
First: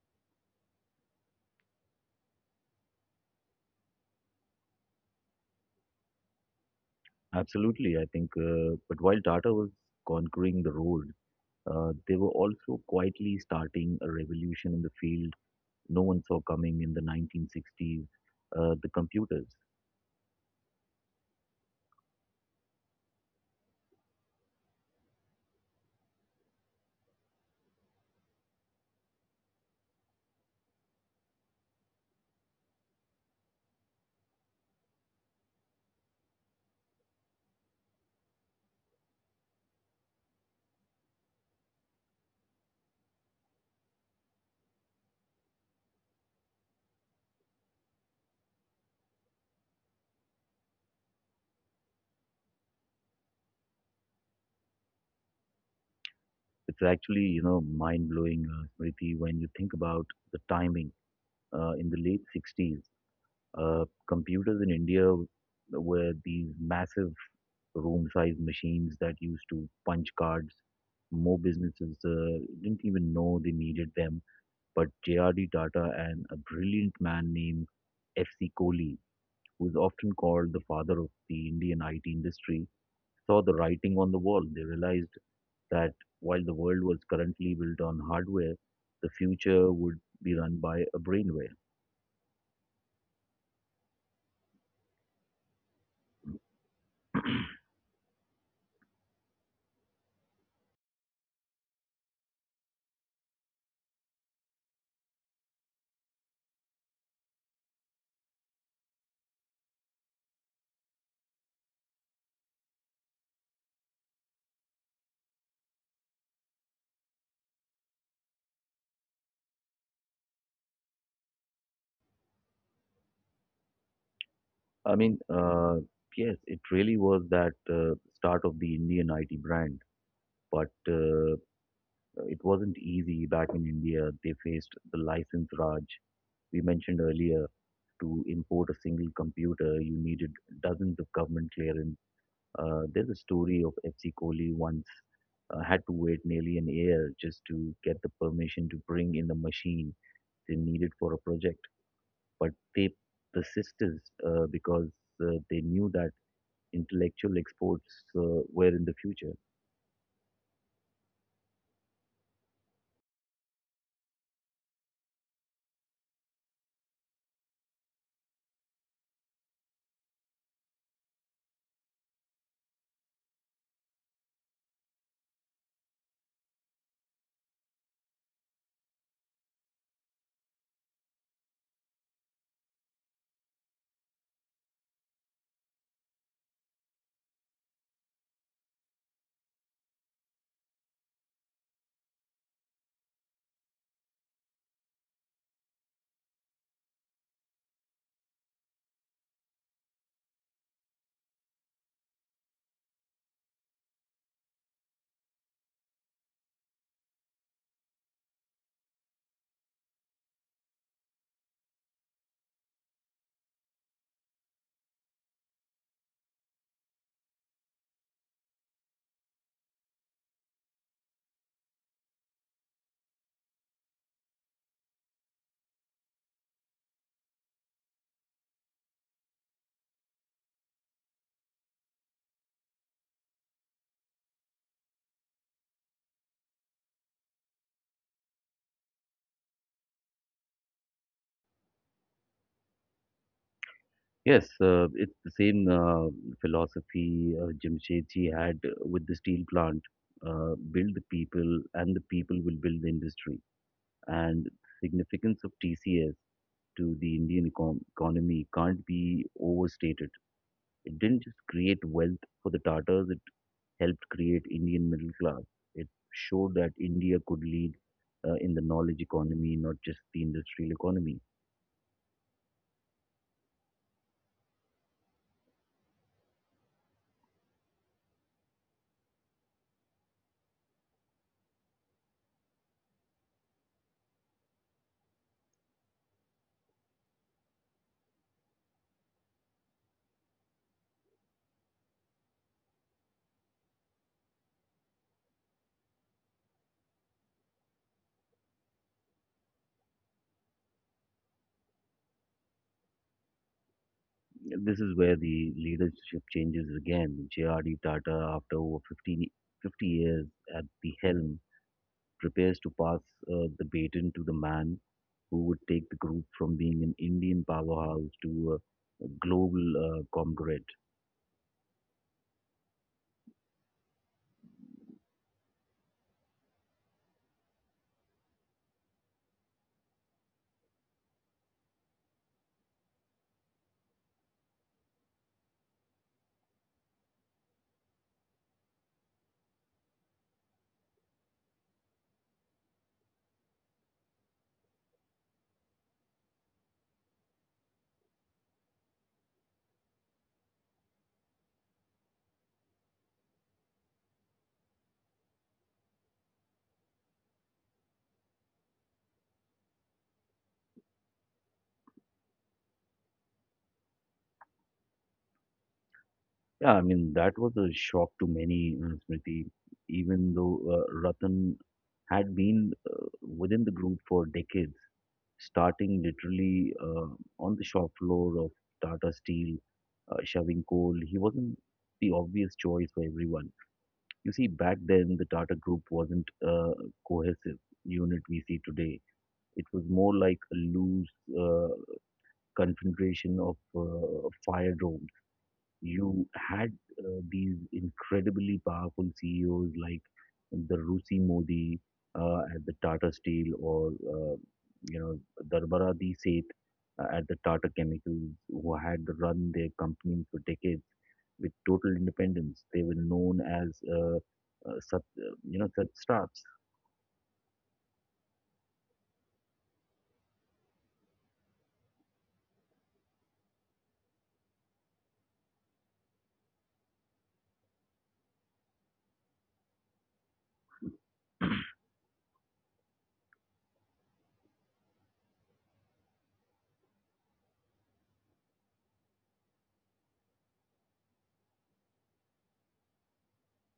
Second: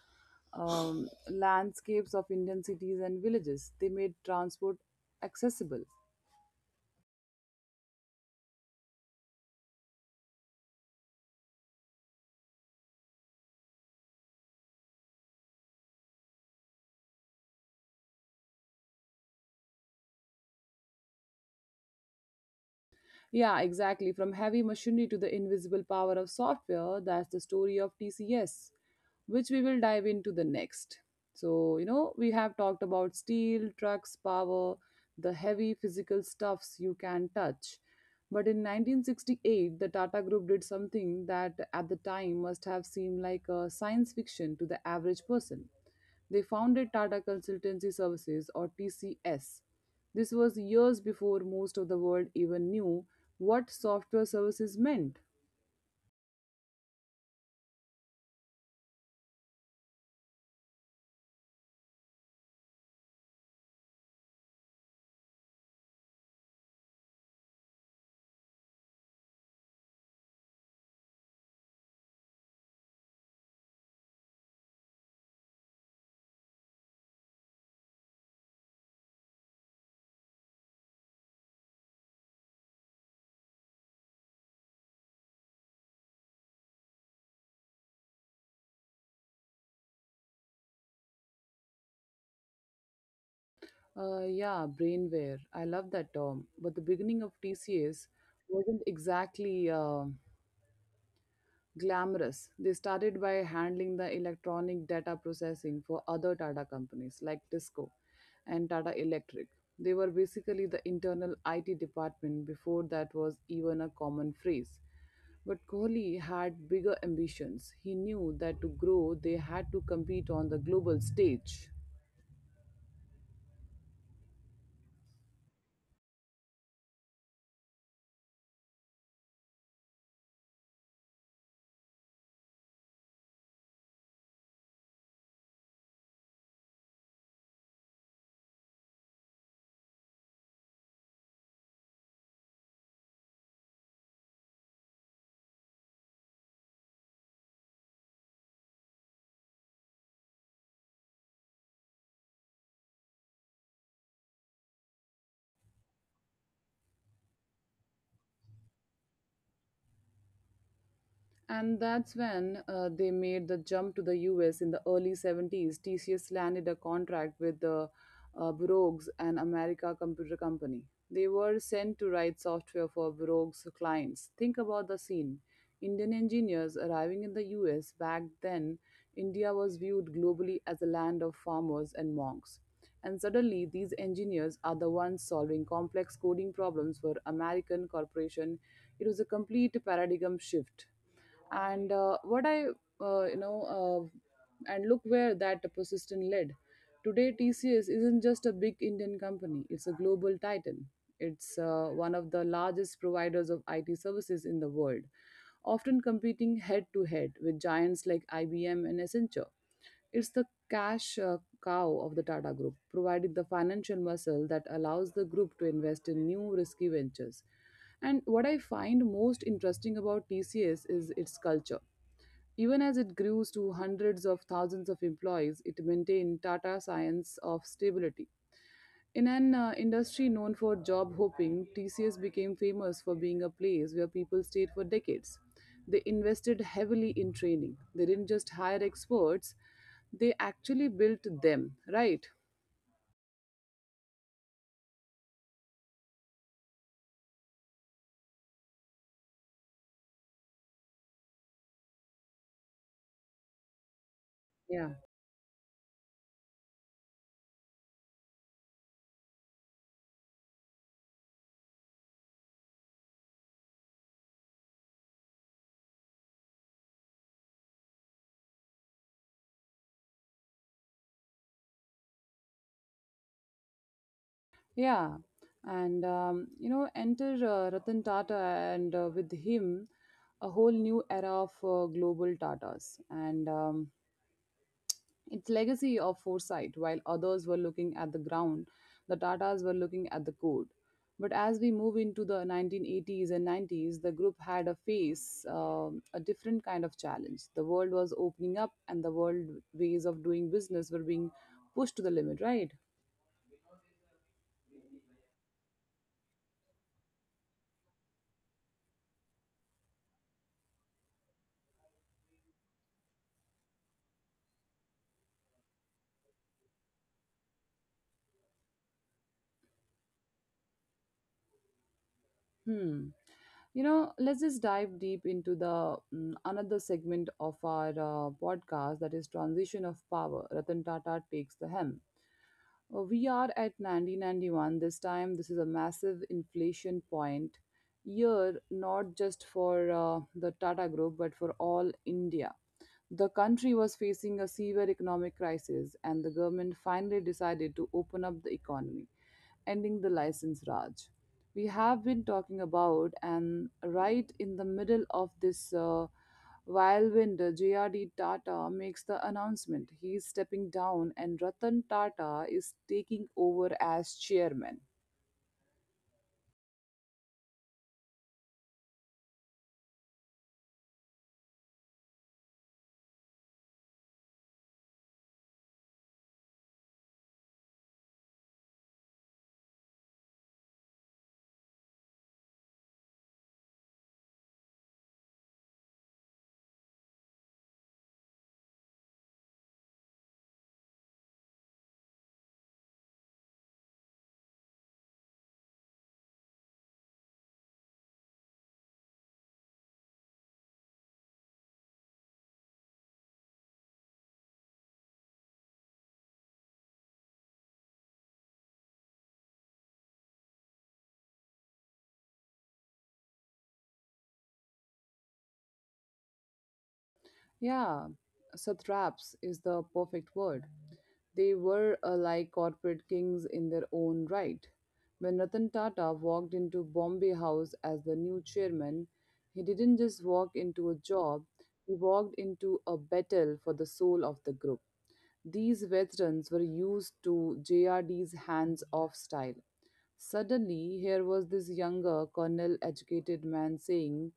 um, landscapes of Indian cities and villages. They made transport accessible. Absolutely, I think. Uh, but while Tata was conquering the road, uh, they were also quietly starting a revolution in the field no one saw coming in the nineteen sixties. Uh, the computers. Yeah, exactly. From heavy machinery to the invisible power of software, that's the story of T C S, which we will dive into the next. So, you know, we have talked about steel, trucks, power, the heavy physical stuffs you can touch. But in nineteen sixty-eight, the Tata Group did something that at the time must have seemed like a science fiction to the average person. They founded Tata Consultancy Services or T C S. This was years before most of the world even knew what software services meant. It's actually you know mind blowing, uh, Smriti, when you think about the timing. Uh, in the late sixties, uh, computers in India were these massive room-sized machines that used to punch cards. More businesses uh, didn't even know they needed them, but J R D Tata and a brilliant man named F C Kohli, who is often called the father of the Indian I T industry, saw the writing on the wall. They realized that while the world was currently built on hardware, the future would be run by a brainwave. Uh, yeah, brainware. I love that term. But the beginning of T C S wasn't exactly uh, glamorous. They started by handling the electronic data processing for other Tata companies like Tisco and Tata Electric. They were basically the internal I T department before that was even a common phrase. But Kohli had bigger ambitions. He knew that to grow, they had to compete on the global stage. I mean, uh, yes, it really was that uh, start of the Indian I T brand. But uh, it wasn't easy back in India. They faced the license Raj we mentioned earlier. To import a single computer, you needed dozens of government clearance. Uh, there's a story of F C Kohli once uh, had to wait nearly an year just to get the permission to bring in the machine they needed for a project. But they persisted uh, because uh, they knew that intellectual exports uh, were in the future. And that's when uh, they made the jump to the U S in the early seventies. T C S landed a contract with the uh, Brooks and America Computer Company. They were sent to write software for Brooks clients. Think about the scene. Indian engineers arriving in the U S back then, India was viewed globally as a land of farmers and monks. And suddenly, these engineers are the ones solving complex coding problems for American corporation. It was a complete paradigm shift, and uh, what I uh, you know uh, and look where that persistent led. Today, TCS isn't just a big Indian company, it's a global titan. It's uh, one of the largest providers of IT services in the world, often competing head to head with giants like IBM and Accenture. It's the cash uh, cow of the Tata Group, providing the financial muscle that allows the group to invest in new risky ventures. And what I find most interesting about T C S is its culture. Even as it grew to hundreds of thousands of employees, it maintained Tata Science of stability. In an uh, industry known for job hopping, T C S became famous for being a place where people stayed for decades. They invested heavily in training. They didn't just hire experts, they actually built them, right? Yes, uh, it's the same uh, philosophy uh, Jamshedji had with the steel plant. Uh, build the people, and the people will build the industry. And Yeah. significance of T C S to the Indian econ- economy can't be overstated. It didn't just create wealth for the Tatars, it helped create Indian middle class. It showed that India could lead uh, in the knowledge economy, not just the industrial economy. Yeah. And, um, you know, enter uh, Ratan Tata and uh, with him, a whole new era of uh, global Tatas. And, um, its legacy of foresight. While others were looking at the ground, the Tatas were looking at the code. But as we move into the nineteen eighties and nineties, the group had a face um, a different kind of challenge. The world was opening up, and the world ways of doing business were being pushed to the limit, right? This is where the leadership changes again. J R D. Tata, after over fifteen, fifty years at the helm, prepares to pass uh, the baton to the man who would take the group from being an Indian powerhouse to a, a global uh, conglomerate. Hmm. You know, let's just dive deep into the mm, another segment of our uh, podcast, that is transition of power. Ratan Tata takes the helm. Uh, we are at nineteen ninety-one this time. This is a massive inflation point year, not just for uh, the Tata Group, but for all India. The country was facing a severe economic crisis, and the government finally decided to open up the economy, ending the license raj we have been talking about. And right in the middle of this uh, whirlwind, JRD Tata makes the announcement. He is stepping down and Ratan Tata is taking over as chairman. Yeah, I mean, that was a shock to many, uh, Smriti, even though uh, Ratan had been uh, within the group for decades, starting literally uh, on the shop floor of Tata Steel, uh, shoving coal. He wasn't the obvious choice for everyone. You see, back then the Tata Group wasn't a cohesive unit we see today. It was more like a loose uh, confederation of uh, fire drones. You had uh, these incredibly powerful C E Os like the Rusi Modi uh, at the Tata Steel, or uh, you know Darbaradi Seth uh, at the Tata Chemicals, who had run their companies for decades with total independence. They were known as, uh, uh, sub, uh, you know, sub straps. Yeah, satraps is the perfect word. They were uh, like corporate kings in their own right. When Ratan Tata walked into Bombay House as the new chairman, he didn't just walk into a job, he walked into a battle for the soul of the group. These veterans were used to J R D's hands off style. Suddenly, here was this younger, colonel educated man saying,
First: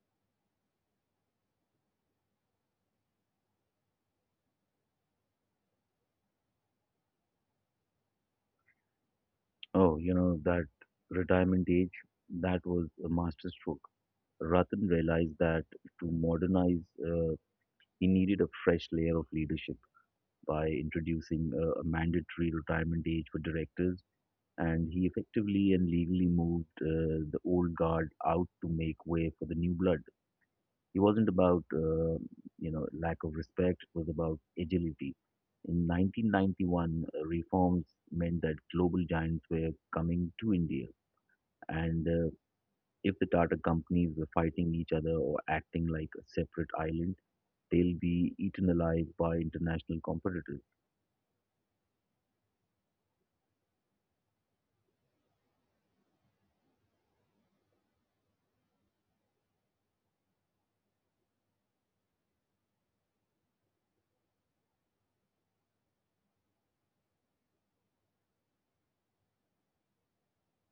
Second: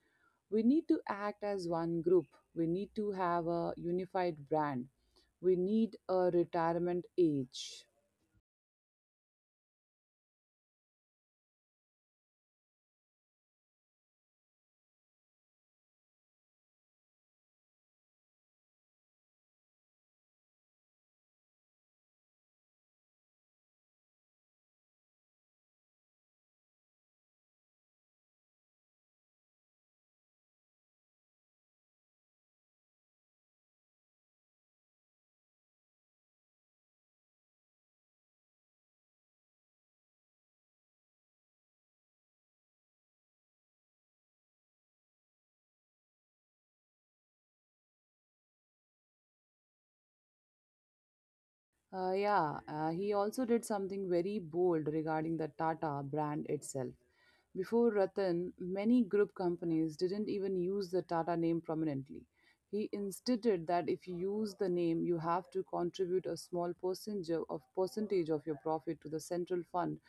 we need to act as one group, we need to have a unified brand, we need a retirement age. Oh, you know, that retirement age, that was a masterstroke. Ratan realized that to modernize, uh, he needed a fresh layer of leadership by introducing a, a mandatory retirement age for directors. And he effectively and legally moved uh, the old guard out to make way for the new blood. It wasn't about uh, you know lack of respect; it was about agility. In nineteen ninety-one, uh, reforms meant that global giants were coming to India, and uh, if the Tata companies were fighting each other or acting like a separate island, they'll be eaten alive by international competitors. Uh, yeah, uh, he also did something very bold regarding the Tata brand itself. Before Ratan, many group companies didn't even use the Tata name prominently. He insisted that if you use the name, you have to contribute a small percentage of percentage of your profit to the central fund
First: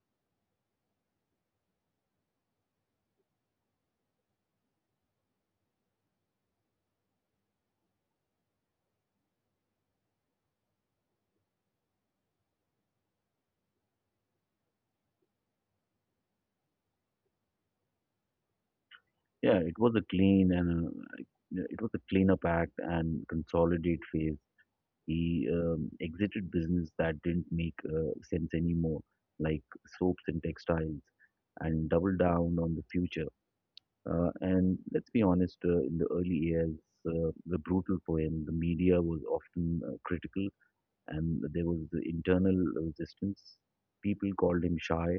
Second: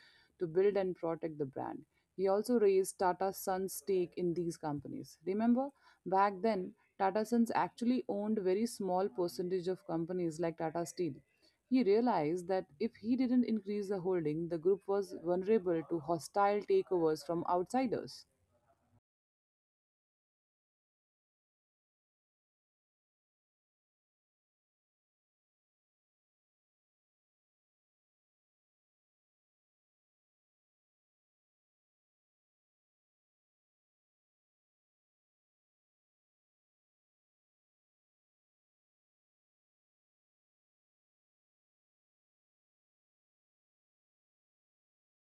to build and protect the brand. He also raised Tata Sons' stake in these companies. Remember, back then, Tata Sons actually owned very small percentage of companies like Tata Steel. He realized that if he didn't increase the holding, the group was vulnerable to hostile takeovers from outsiders. Yeah, it was a clean and uh, it was a cleanup act and consolidate phase. He um, exited business that didn't make uh, sense anymore, like soaps and textiles, and doubled down on the future. Uh, and let's be honest, uh, in the early years, uh, the brutal poem, the media was often uh, critical, and there was the internal resistance. People called him shy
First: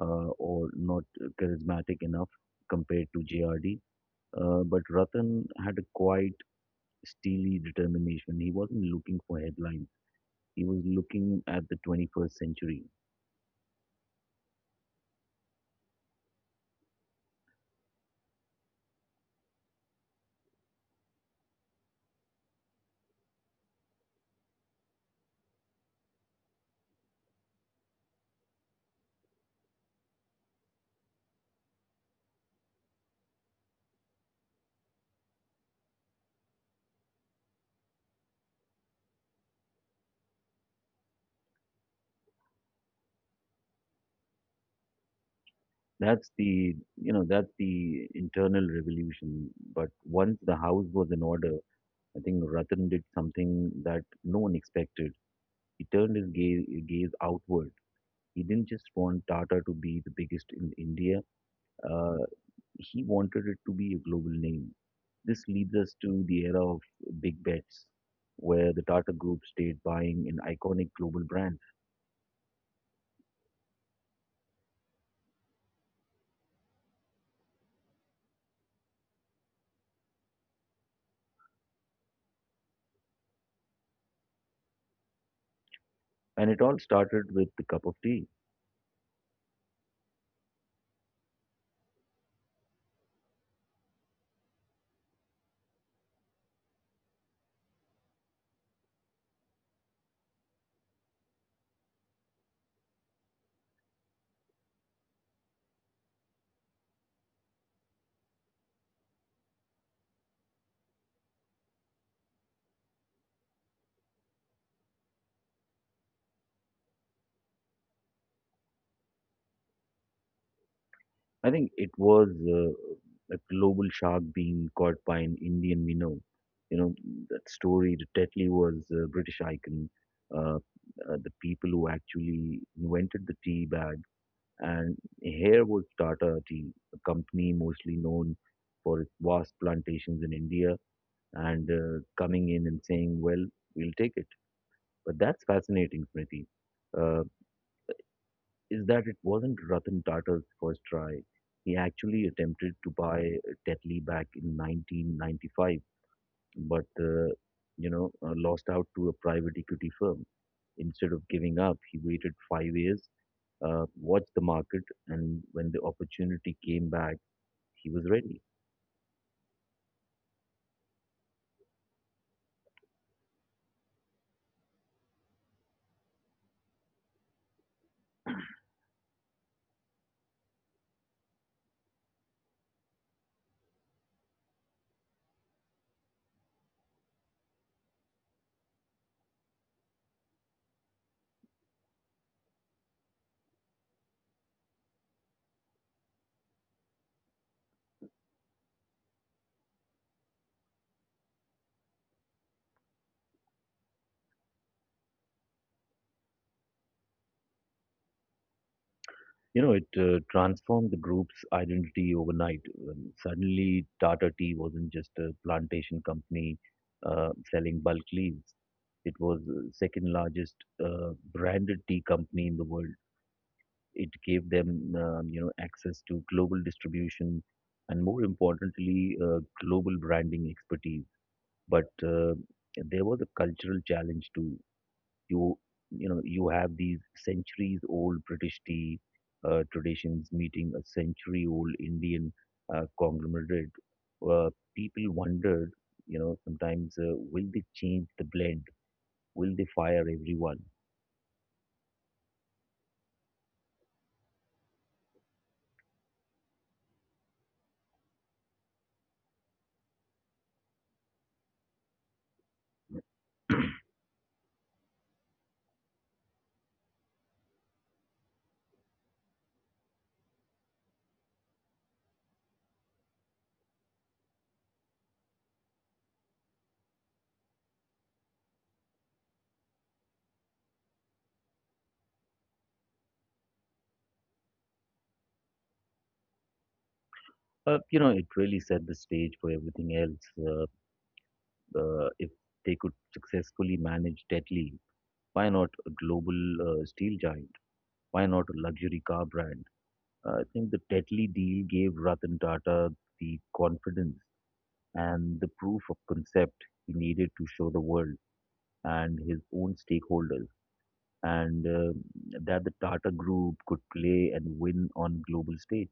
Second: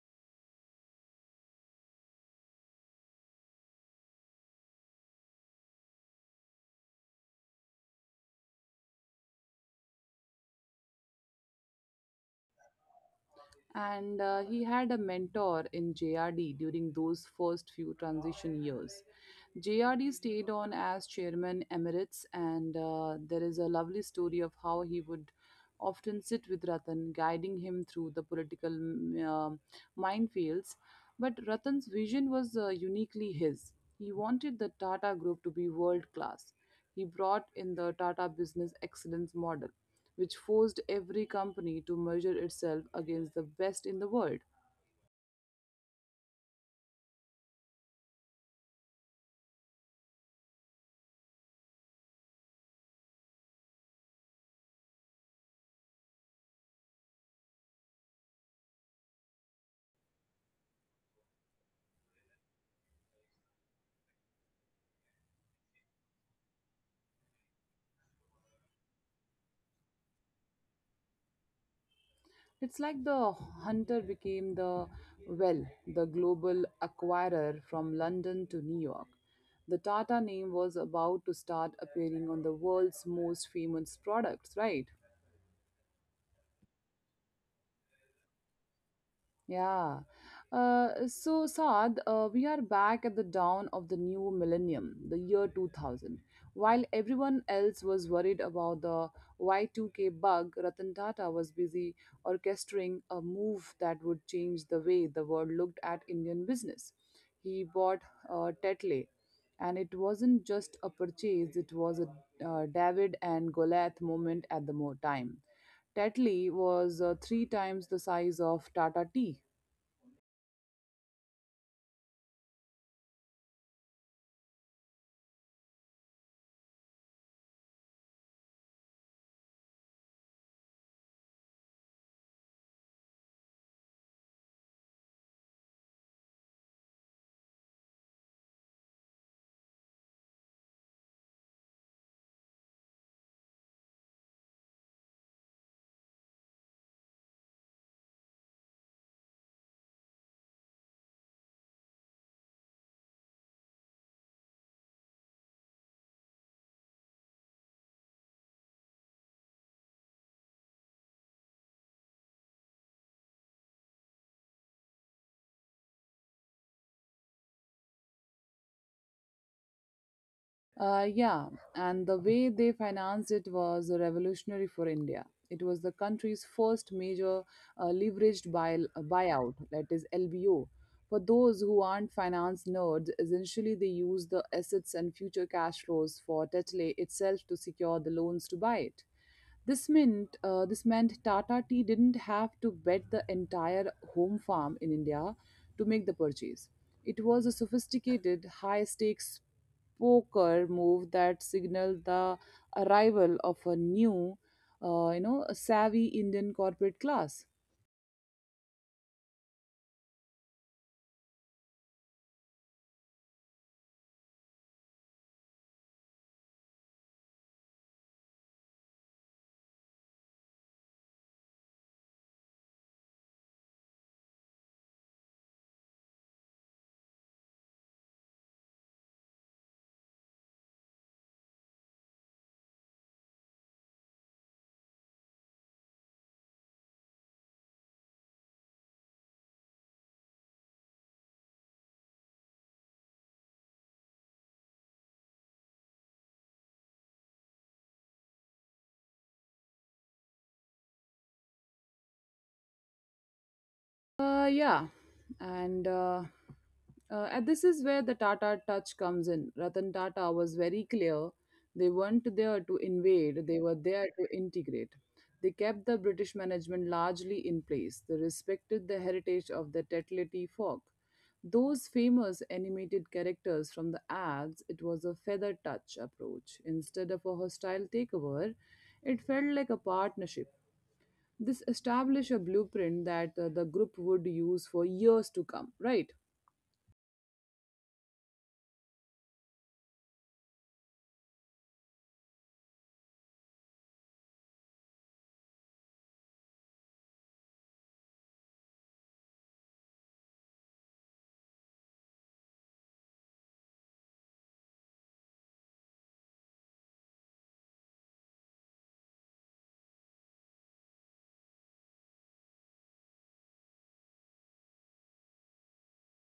uh, or not charismatic enough compared to J R D. Uh, but Ratan had a quiet, steely determination. He wasn't looking for headlines, he was looking at the twenty-first century. And uh, he had a mentor in J R D during those first few transition years. J R D stayed on as chairman emeritus, and uh, there is a lovely story of how he would often sit with Ratan, guiding him through the political mm, uh, minefields. But Ratan's vision was uh, uniquely his. He wanted the Tata Group to be world class. He brought in the Tata Business Excellence model, which forced every company to measure itself against the best in the world. That's the you know that's the internal revolution. But once the house was in order, I think Ratan did something that no one expected. He turned his gaze, gaze outward. He didn't just want Tata to be the biggest in India, uh, he wanted it to be a global name. This leads us to the era of big bets, where the Tata group stayed buying in iconic global brands. It's like the hunter became the, well, the global acquirer from London to New York. The Tata name was about to start appearing on the world's most famous products, right? And it all started with the cup of tea. Yeah. Uh, so, Saad, uh, we are back at the dawn of the new millennium, the year two thousand. While everyone else was worried about the Y two K bug, Ratan Tata was busy orchestrating a move that would change the way the world looked at Indian business. He bought uh, Tetley, and it wasn't just a purchase, it was a uh, David and Goliath moment at the mo- time. Tetley was uh, three times the size of Tata Tea. I think it was uh, a global shark being caught by an Indian minnow. You know, that story, the Tetley was a British icon, uh, uh, the people who actually invented the tea bag. And here was Tata Tea, a company mostly known for its vast plantations in India, and uh, coming in and saying, well, we'll take it. But that's fascinating, Smriti. Uh, is that it wasn't Ratan Tata's first try. He actually attempted to buy Tetley back in nineteen ninety-five, but uh, you know uh, lost out to a private equity firm. Instead of giving up, he waited five years, uh, watched the market, and when the opportunity came back, he was ready. Uh, yeah, and the way they financed it was revolutionary for India. It was the country's first major uh, leveraged buy- buyout, that is L B O. For those who aren't finance nerds, essentially they use the assets and future cash flows for Tetley itself to secure the loans to buy it. This meant uh, this meant Tata Tea didn't have to bet the entire home farm in India to make the purchase. It was a sophisticated, high-stakes poker move that signaled the arrival of a new, uh, you know, savvy Indian corporate class. You know, it uh, transformed the group's identity overnight. When suddenly, Tata Tea wasn't just a plantation company uh, selling bulk leaves. It was the second largest uh, branded tea company in the world. It gave them, um, you know, access to global distribution and, more importantly, uh, global branding expertise. But uh, there was a cultural challenge too. you you know you have these centuries old british tea uh, traditions meeting a century old indian uh, conglomerate. uh, People wondered, you know, sometimes uh, will they change the blend, will they fire everyone. Uh, yeah, and uh, uh, and this is where the Tata touch comes in. Ratan Tata was very clear; they weren't there to invade; they were there to integrate. They kept the British management largely in place. They respected the heritage of the Tetlety folk. Those famous animated characters from the ads, it was a feather touch approach. Instead of a hostile takeover, it felt like a partnership. This established a blueprint that uh, the group would use for years to come, right? Uh, you know, it really set the stage for everything else. uh, uh, if they could successfully manage Tetley, why not a global uh, steel giant, why not a luxury car brand. uh, I think the Tetley deal gave Ratan Tata the confidence and the proof of concept he needed to show the world and his own stakeholders, and uh, that the Tata Group could play and win on global stage.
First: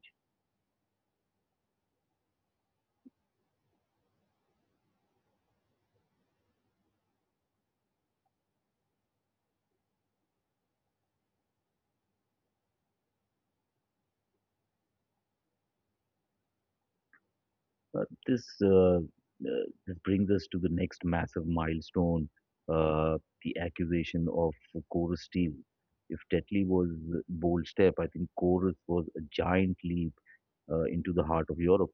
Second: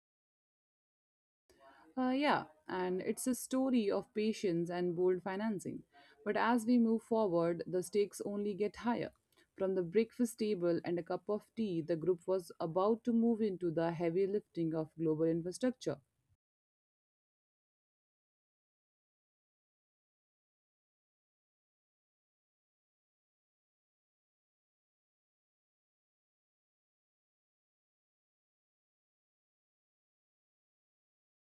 Uh, yeah, and it's a story of patience and bold financing. But as we move forward, the stakes only get higher. From the breakfast table and a cup of tea, the group was about to move into the heavy lifting of global infrastructure. Uh, this uh, uh, this brings us to the next massive milestone: uh, the accusation of Corus Steel. If Tetley was a bold step, I think Corus was a giant leap uh, into the heart of Europe.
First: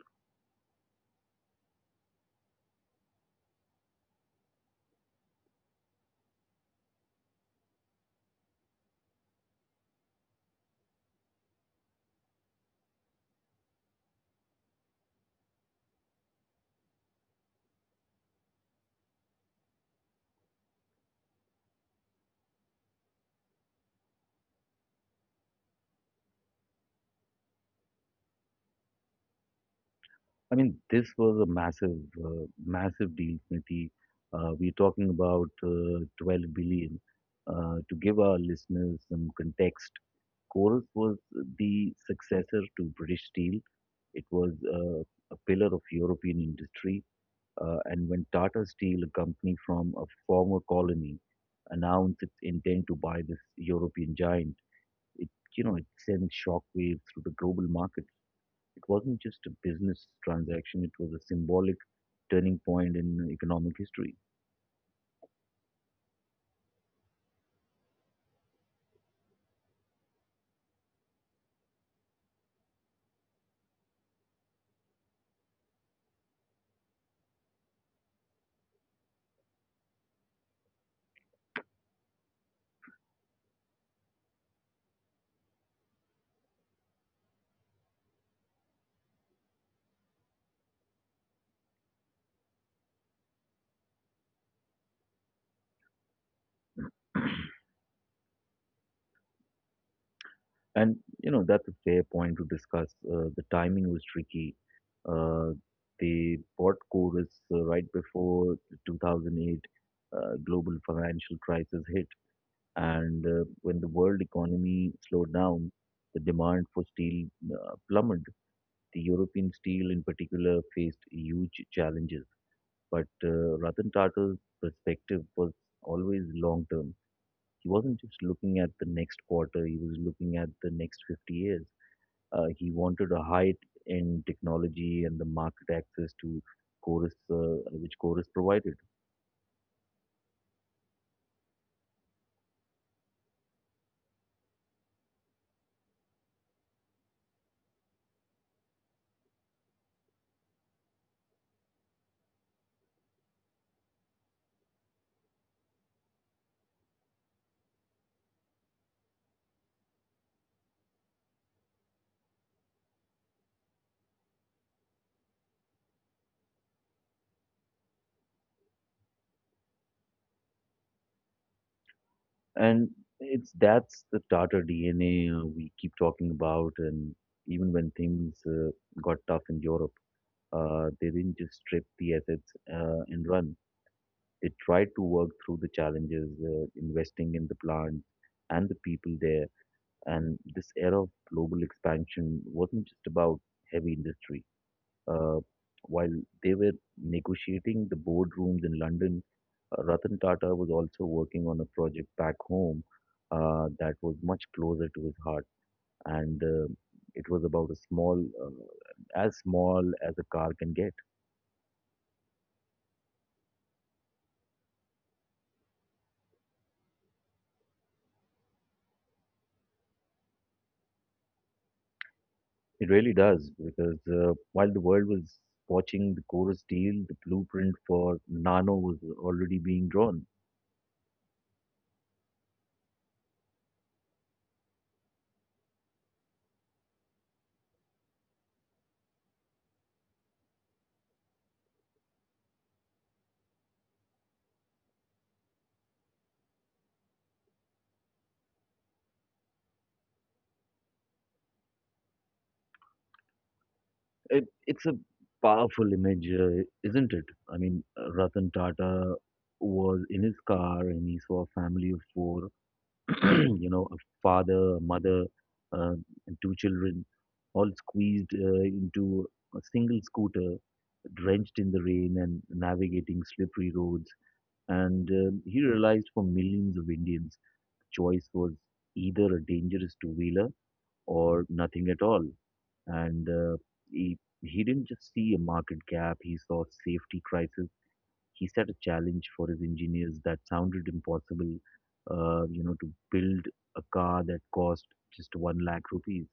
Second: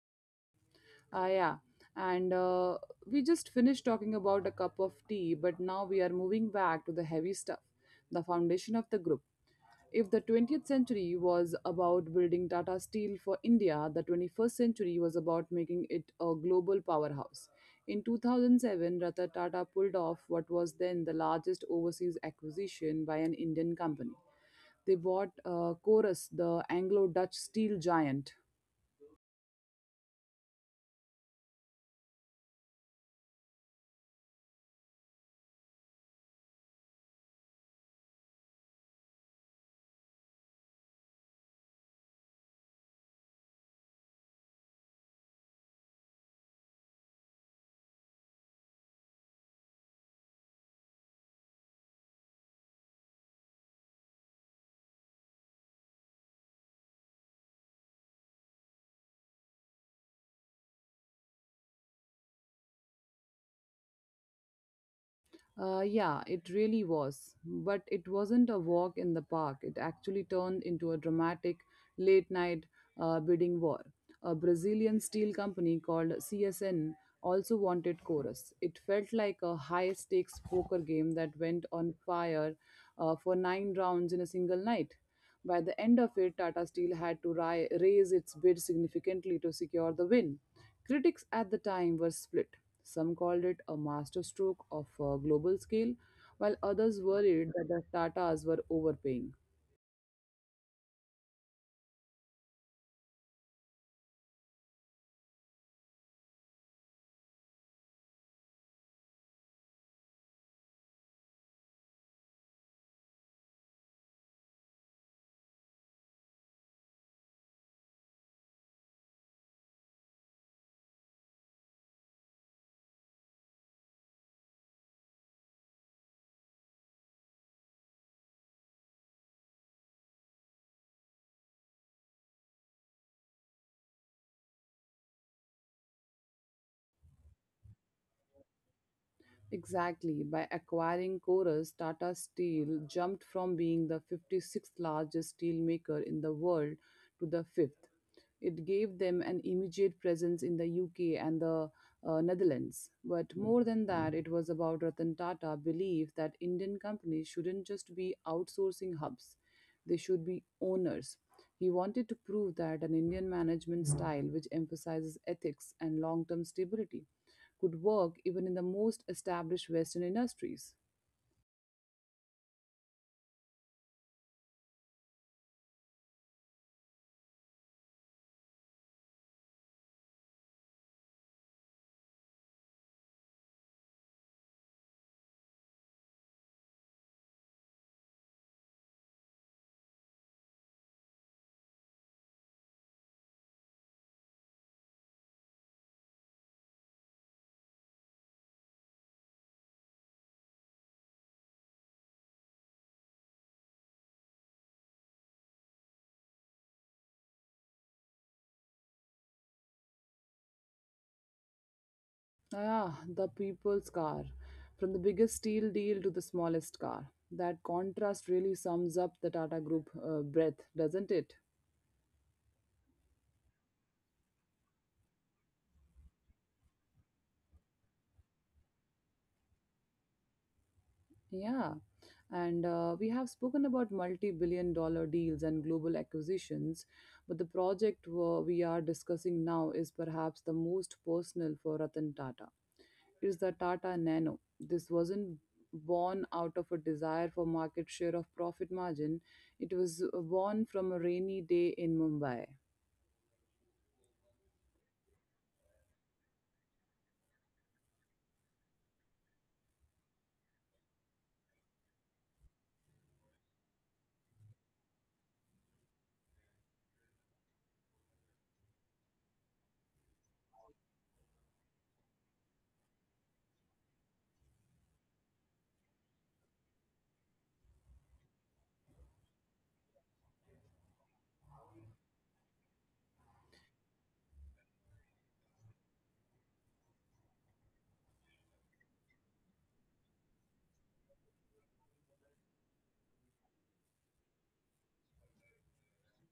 Ah, yeah. And uh, we just finished talking about a cup of tea, but now we are moving back to the heavy stuff, the foundation of the group. If the twentieth century was about building Tata Steel for India, the twenty-first century was about making it a global powerhouse. In two thousand seven, Ratan Tata pulled off what was then the largest overseas acquisition by an Indian company. They bought uh, Corus, the Anglo Dutch steel giant. I mean, this was a massive, uh, massive deal, Niti. Uh, we're talking about uh, twelve billion. Uh, to give our listeners some context, Chorus was the successor to British Steel. It was uh, a pillar of European industry. Uh, and when Tata Steel, a company from a former colony, announced its intent to buy this European giant, it you know it sent shockwaves through the global market. It wasn't just a business transaction, it was a symbolic turning point in economic history. Uh, yeah, it really was. But it wasn't a walk in the park. It actually turned into a dramatic late night uh, bidding war. A Brazilian steel company called C S N also wanted Chorus. It felt like a high stakes poker game that went on fire uh, for nine rounds in a single night. By the end of it, Tata Steel had to ri- raise its bid significantly to secure the win. Critics at the time were split. Some called it a masterstroke of a global scale, while others worried that the Tatas were overpaying. And, you know, that's a fair point to discuss. Uh, the timing was tricky. Uh, they bought Chorus uh, right before the two thousand eight uh, global financial crisis hit. And uh, when the world economy slowed down, the demand for steel uh, plummeted. The European steel, in particular, faced huge challenges. But uh, Ratan Tata's perspective was always long term. He wasn't just looking at the next quarter, he was looking at the next fifty years. Uh, he wanted a height in technology and the market access to Chorus, uh, which Chorus provided. Exactly, by acquiring Corus, Tata Steel jumped from being the fifty-sixth largest steelmaker in the world to the fifth. It gave them an immediate presence in the U K and the uh, Netherlands. But more than that, it was about Ratan Tata's belief that Indian companies shouldn't just be outsourcing hubs, they should be owners. He wanted to prove that an Indian management style, which emphasizes ethics and long term stability, could work even in the most established Western industries. And it's that's the Tata D N A uh, we keep talking about. And even when things uh, got tough in Europe, uh, they didn't just strip the assets uh, and run. It tried to work through the challenges, uh, investing in the plants and the people there. And this era of global expansion wasn't just about heavy industry. Uh, while they were negotiating the boardrooms in London, uh, Ratan Tata was also working on a project back home uh, that was much closer to his heart. And uh, it was about a small, uh, as small as a car can get. Ah, the people's car. From the biggest steel deal to the smallest car. That contrast really sums up the Tata Group uh, breadth, doesn't it? It really does, because uh, while the world was watching the Chorus deal, the blueprint for Nano was already being drawn. Yeah. And uh, we have spoken about multi billion dollar deals and global acquisitions, but the project uh, we are discussing now is perhaps the most personal for Ratan Tata. It is the Tata Nano. This wasn't born out of a desire for market share of profit margin, it was uh, born from a rainy day in Mumbai. It, it's a powerful image, uh, isn't it? I mean, uh, Ratan Tata was in his car and he saw a family of four, you know, a father, a mother, uh, and two children, all squeezed uh, into a single scooter, drenched in the rain and navigating slippery roads. And um, he realized for millions of Indians, choice was either a dangerous two wheeler or nothing at all. And uh, he, he didn't just see a market gap, he saw safety crisis. He set a challenge for his engineers that sounded impossible, uh, you know, to build a car that cost just one lakh rupees.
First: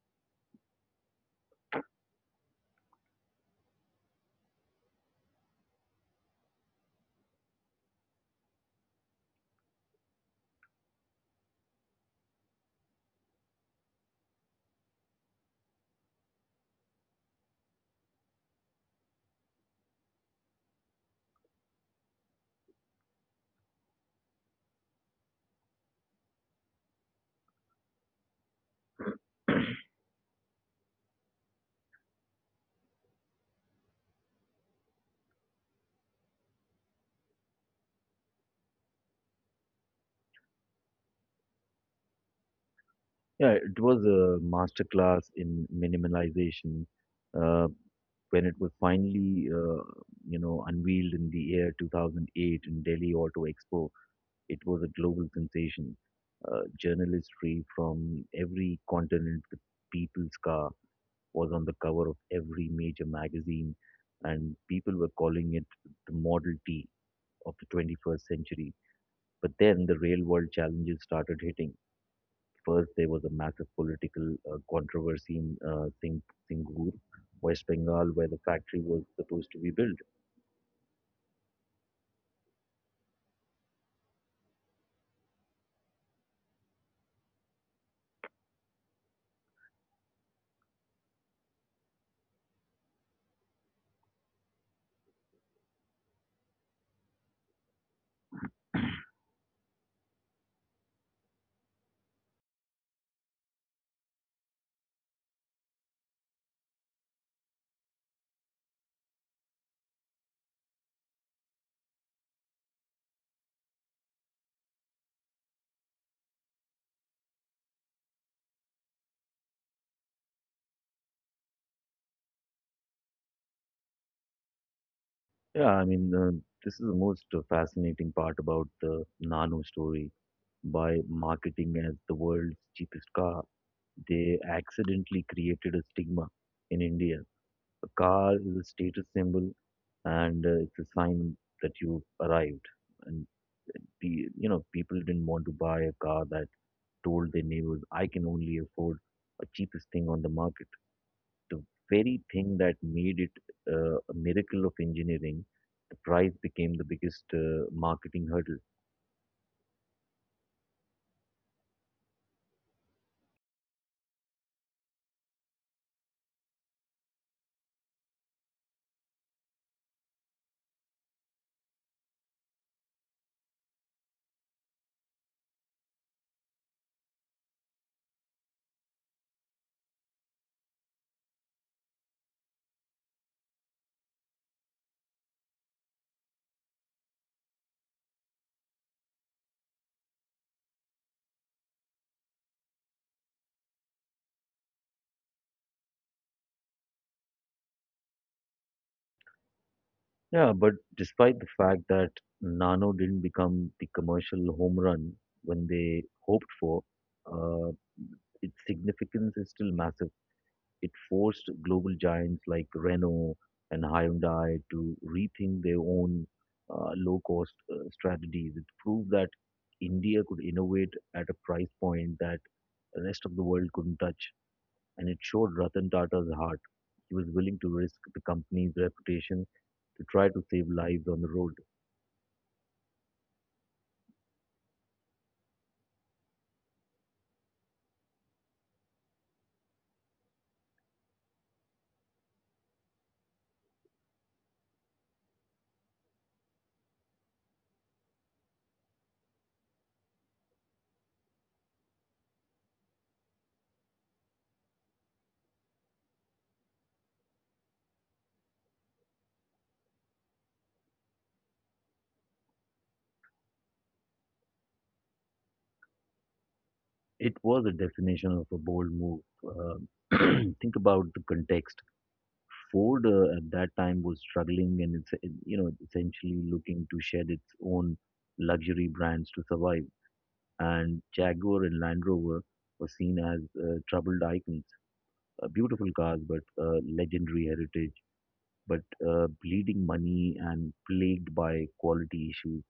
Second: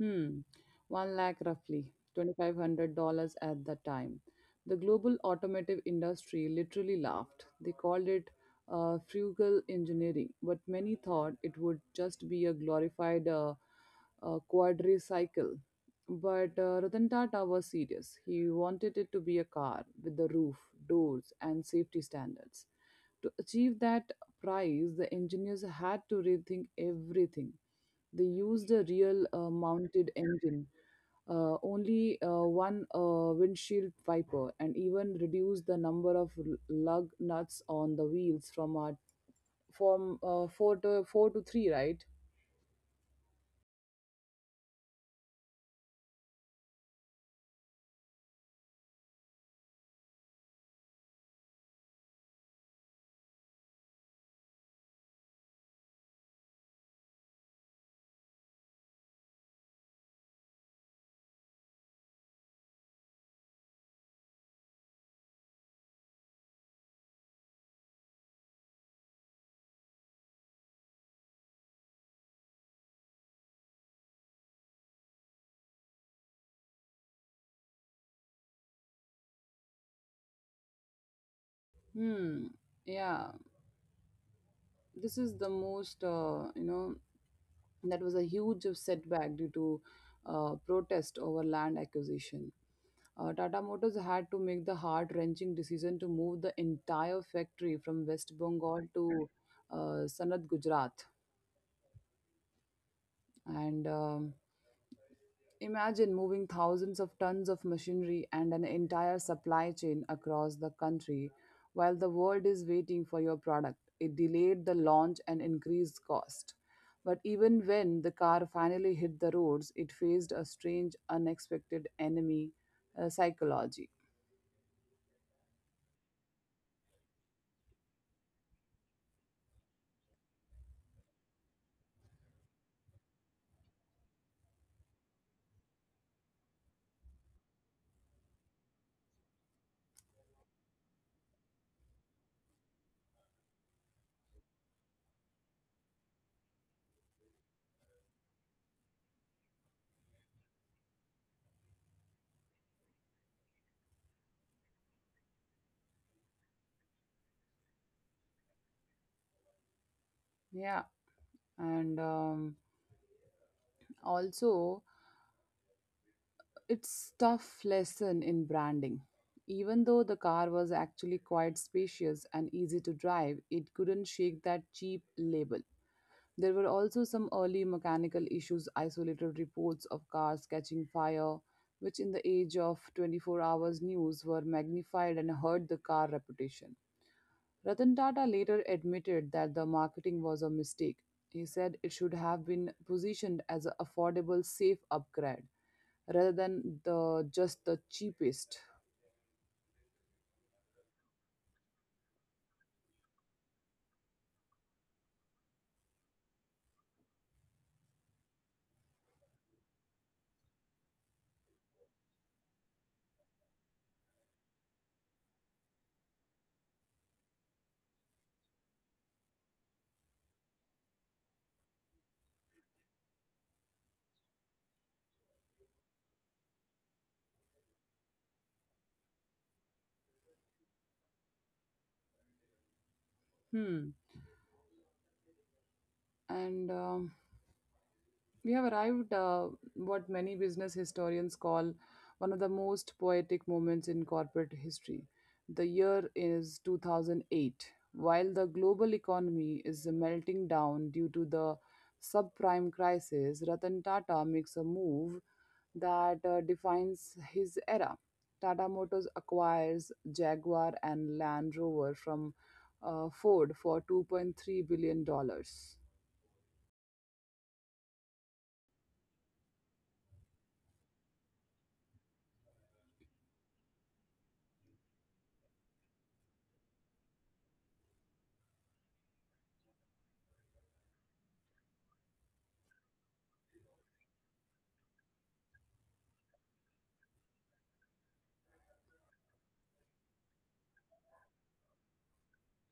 Hmm, one lakh roughly, twenty-five hundred dollars at the time. The global automotive industry literally laughed. They called it uh, frugal engineering, but many thought it would just be a glorified uh, uh, quadricycle. But uh, Ratan Tata was serious. He wanted it to be a car with the roof, doors, and safety standards. To achieve that prize, the engineers had to rethink everything. They used a real uh, mounted engine, uh, only uh, one uh, windshield wiper, and even reduced the number of l- lug nuts on the wheels from uh, from uh, four to four to three, right? Yeah, it was a masterclass in minimalization. Uh, when it was finally, uh, you know, unveiled in the year two thousand eight in Delhi Auto Expo, it was a global sensation. Uh, journalistry from every continent, the People's Car was on the cover of every major magazine, and people were calling it the Model T of the twenty-first century. But then the real world challenges started hitting. First, there was a massive political uh, controversy in uh, Sing- Singhur, West Bengal, where the factory was supposed to be built. Hmm. Yeah, this is the most uh, you know that was a huge setback due to uh, protest over land acquisition. Uh, Tata Motors had to make the heart wrenching decision to move the entire factory from West Bengal to uh, Sanad, Gujarat. And um, imagine moving thousands of tons of machinery and an entire supply chain across the country while the world is waiting for your product. It delayed the launch and increased cost. But even when the car finally hit the roads, it faced a strange, unexpected enemy, uh, psychology. Yeah, I mean, uh, this is the most uh, fascinating part about the Nano story. By marketing as the world's cheapest car, they accidentally created a stigma in India. A car is a status symbol and uh, it's a sign that you've arrived. And pe- you know, people didn't want to buy a car that told their neighbors, "I can only afford a cheapest thing on the market." The very thing that made it uh, a miracle of engineering, the price became the biggest uh, marketing hurdle. Yeah, and um, also, it's tough lesson in branding. Even though the car was actually quite spacious and easy to drive, it couldn't shake that cheap label. There were also some early mechanical issues, isolated reports of cars catching fire, which in the age of twenty-four hours news were magnified and hurt the car reputation. Ratan Tata later admitted that the marketing was a mistake. He said it should have been positioned as an affordable safe upgrade rather than the just the cheapest. Yeah, but despite the fact that Nano didn't become the commercial home run when they hoped for, uh, its significance is still massive. It forced global giants like Renault and Hyundai to rethink their own uh, low-cost uh, strategies. It proved that India could innovate at a price point that the rest of the world couldn't touch, and it showed Ratan Tata's heart. He was willing to risk the company's reputation to try to save lives on the road. Hmm. And um, we have arrived uh, what many business historians call one of the most poetic moments in corporate history. The year is two thousand eight. While the global economy is melting down due to the subprime crisis, Ratan Tata makes a move that uh, defines his era. Tata Motors acquires Jaguar and Land Rover from uh, Ford for two point three billion dollars. It was a definition of a bold move. Uh, think about the context. Ford uh, at that time was struggling and it's uh, you know essentially looking to shed its own luxury brands to survive. And Jaguar and Land Rover were seen as uh, troubled icons, uh, beautiful cars but uh, legendary heritage, but uh, bleeding money and plagued by quality issues.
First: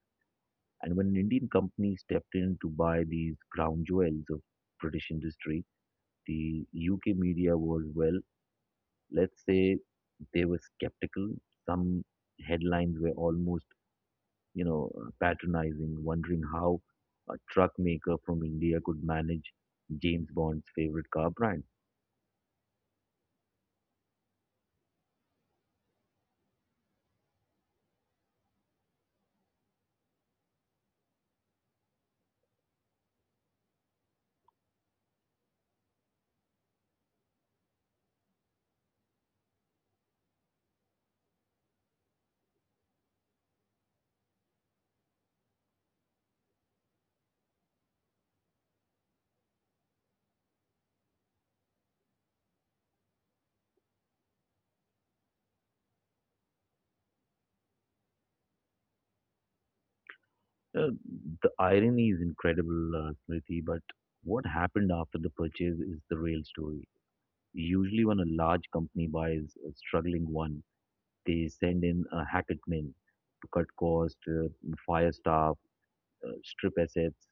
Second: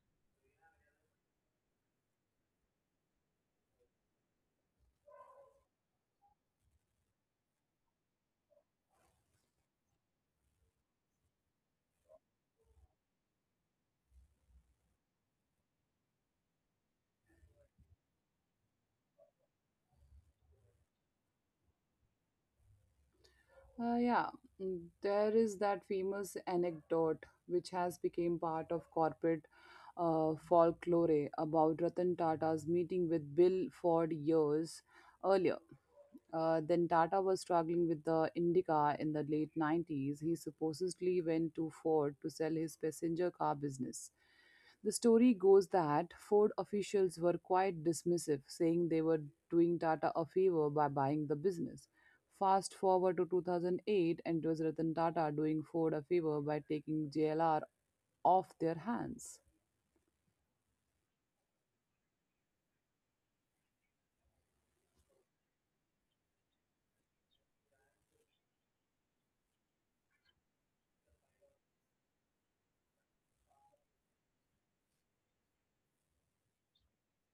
And when an Indian company stepped in to buy these crown jewels of British industry, the U K media was, well, let's say they were skeptical. Some headlines were almost, you know, uh, patronizing, wondering how a truck maker from India could manage James Bond's favorite car brand. Uh, yeah, mm, there is that famous anecdote which has become part of corporate uh, folklore about Ratan Tata's meeting with Bill Ford years earlier. Uh, then Tata was struggling with the Indica in the late nineties. He supposedly went to Ford to sell his passenger car business. The story goes that Ford officials were quite dismissive, saying they were doing Tata a favor by buying the business. Fast forward to two thousand eight, and it was Ratan Tata doing Ford a favor by taking J L R off their hands. Uh, the irony is incredible, uh, Smriti, but what happened after the purchase is the real story. Usually, when a large company buys a struggling one, they send in a Hackett men to cut costs, uh, fire staff, uh, strip assets.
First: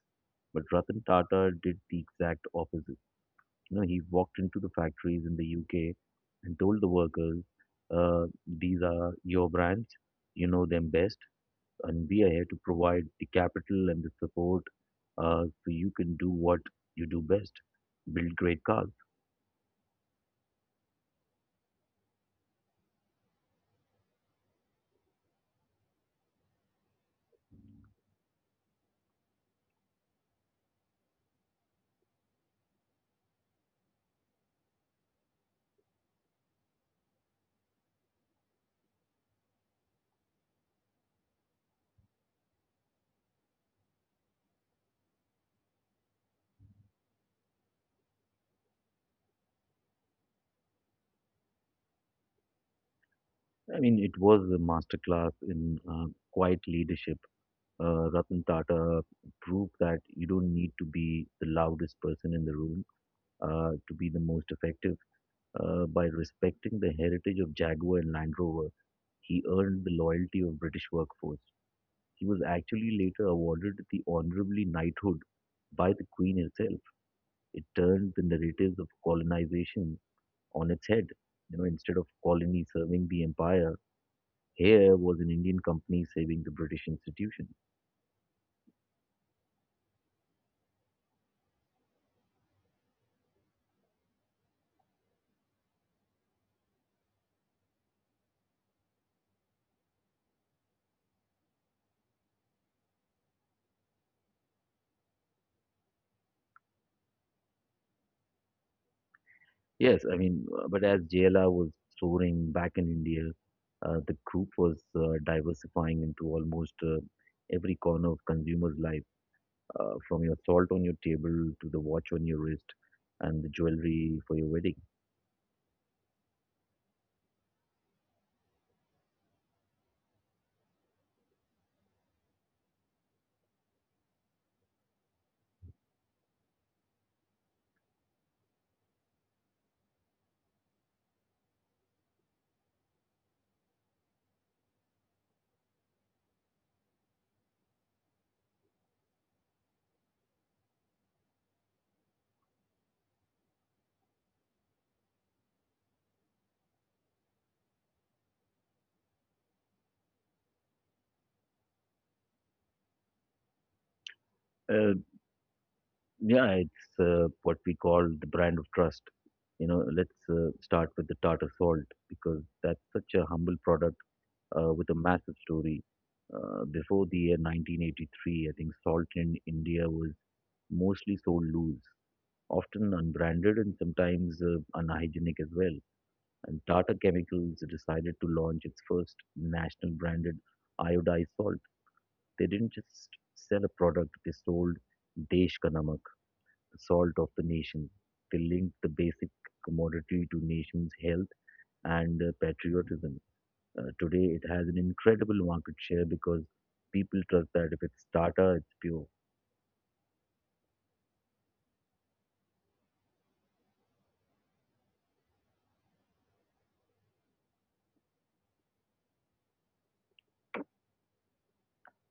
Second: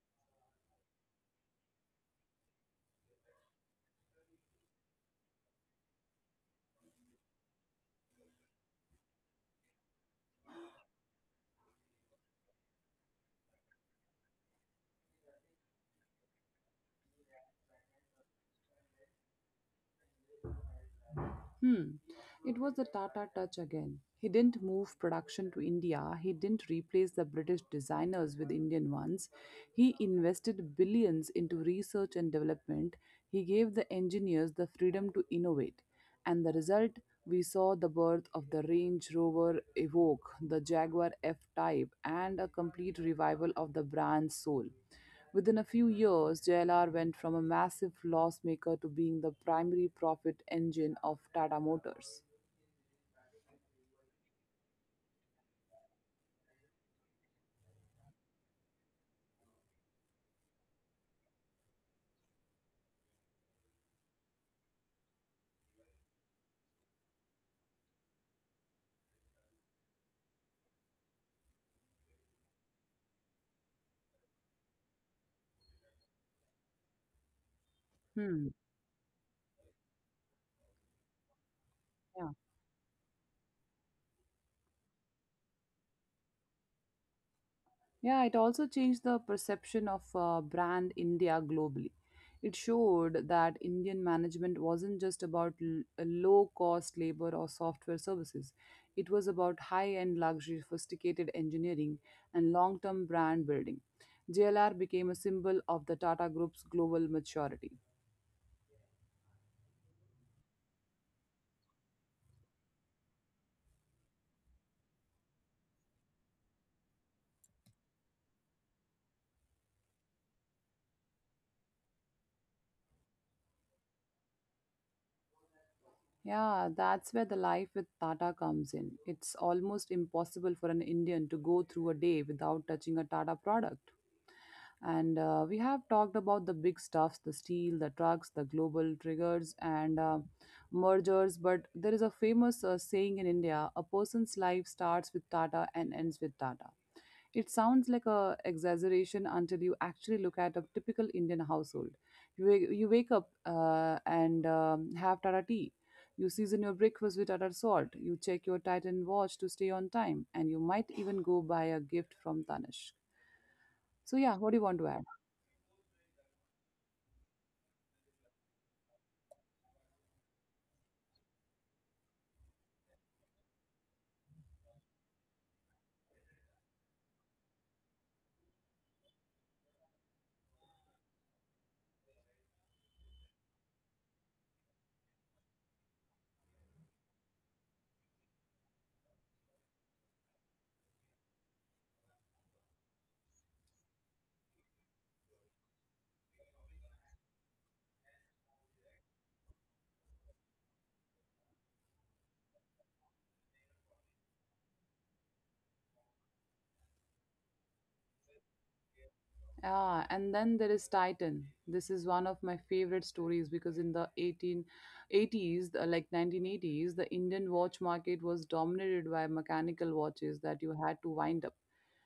But Ratan Tata did the exact opposite. You know, he walked into the factories in the U K and told the workers, uh, these are your brands, you know them best, and we are here to provide the capital and the support uh, so you can do what you do best, build great cars. Hmm. It was the Tata touch again. He didn't move production to India, he didn't replace the British designers with Indian ones. He invested billions into research and development. He gave the engineers the freedom to innovate. And the result, we saw the birth of the Range Rover Evoque, the Jaguar F Type, and a complete revival of the brand's soul. Within a few years, J L R went from a massive loss maker to being the primary profit engine of Tata Motors. I mean, it was a masterclass in uh, quiet leadership. Uh, Ratan Tata proved that you don't need to be the loudest person in the room uh, to be the most effective. Uh, by respecting the heritage of Jaguar and Land Rover, he earned the loyalty of British workforce. He was actually later awarded the honorably knighthood by the Queen herself. It turned the Hmm. narratives of colonization on its head. You know, instead of Yeah. colony serving the empire, here was an Indian company saving the British institution. Yeah, it also changed the perception of uh, brand India globally. It showed that Indian management wasn't just about l- low cost labor or software services. It was about high end luxury, sophisticated engineering, and long term brand building. J L R became a symbol of the Tata Group's global maturity. Yes, I mean, uh, but as J L R was soaring back in India, uh, the group was uh, diversifying into almost uh, every corner of consumers' life uh, from your salt on your table to the watch on your wrist and the jewelry for your wedding. Yeah, that's where the life with Tata comes in. It's almost impossible for an Indian to go through a day without touching a Tata product. And uh, we have talked about the big stuffs, the steel, the trucks, the global triggers, and uh, mergers. But there is a famous uh, saying in India, a person's life starts with Tata and ends with Tata. It sounds like a exaggeration until you actually look at a typical Indian household. You, wa- you wake up uh, and um, have Tata tea. You season your breakfast with Tata salt. You check your Titan watch to stay on time. And you might even go buy a gift from Tanish. So yeah, what do you want to Uh, add? yeah, it's uh, what we call the brand of trust. You know, let's uh, start with the Tata Salt because that's such a humble product uh, with a massive story. Uh, before the year nineteen eighty-three, I think salt in India was mostly sold loose, often unbranded and sometimes uh, unhygienic as well. And Tata Chemicals decided to launch its first national branded iodized salt. They didn't just sell a product, they sold Desh Ka Namak, the salt of the nation. They linked the basic commodity to nation's health and uh, patriotism. Uh, today, it has an incredible market share because people trust that if it's Tata, it's pure. Ah, and then there is Titan. This is one of my favorite stories because in the eighteen eighties, the- like nineteen eighties, the Indian watch market was dominated by mechanical watches that you had to wind up.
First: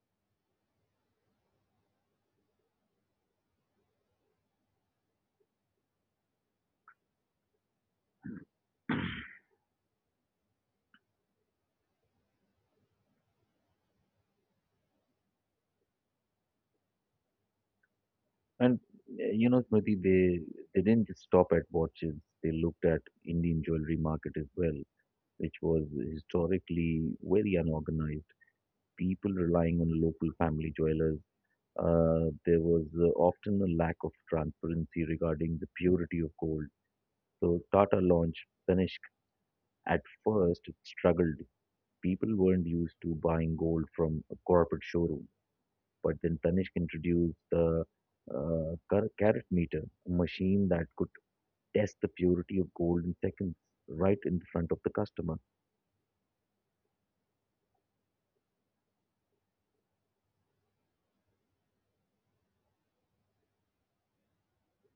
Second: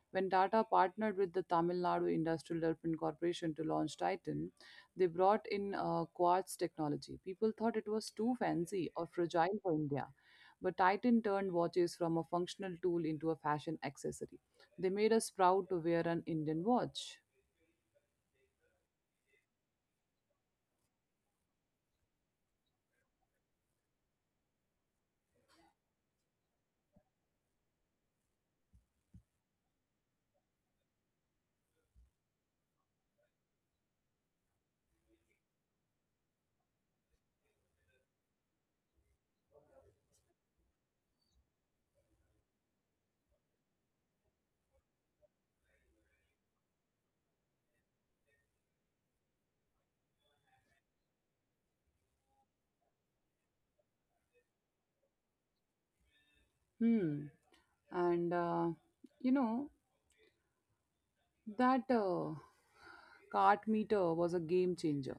When Tata partnered with the Tamil Nadu Industrial Development Corporation to launch Titan, they brought in uh, quartz technology. People thought it was too fancy or fragile for India, but Titan turned watches from a functional tool into a fashion accessory. They made us proud to wear an Indian watch. And uh, you know, Smriti, they they didn't just stop at watches. They looked at Indian jewelry market as well, which was historically very unorganized. People relying on local family jewelers. Uh, there was uh, often a lack of transparency regarding the purity of gold. So Tata launched Tanishq. At first, it struggled. People weren't used to buying gold from a corporate showroom. But then Tanishq introduced the uh, car- carat meter, a machine that could test the purity of gold in seconds right in front of the customer. Hmm. And uh, you know, that uh, cart meter was a game changer.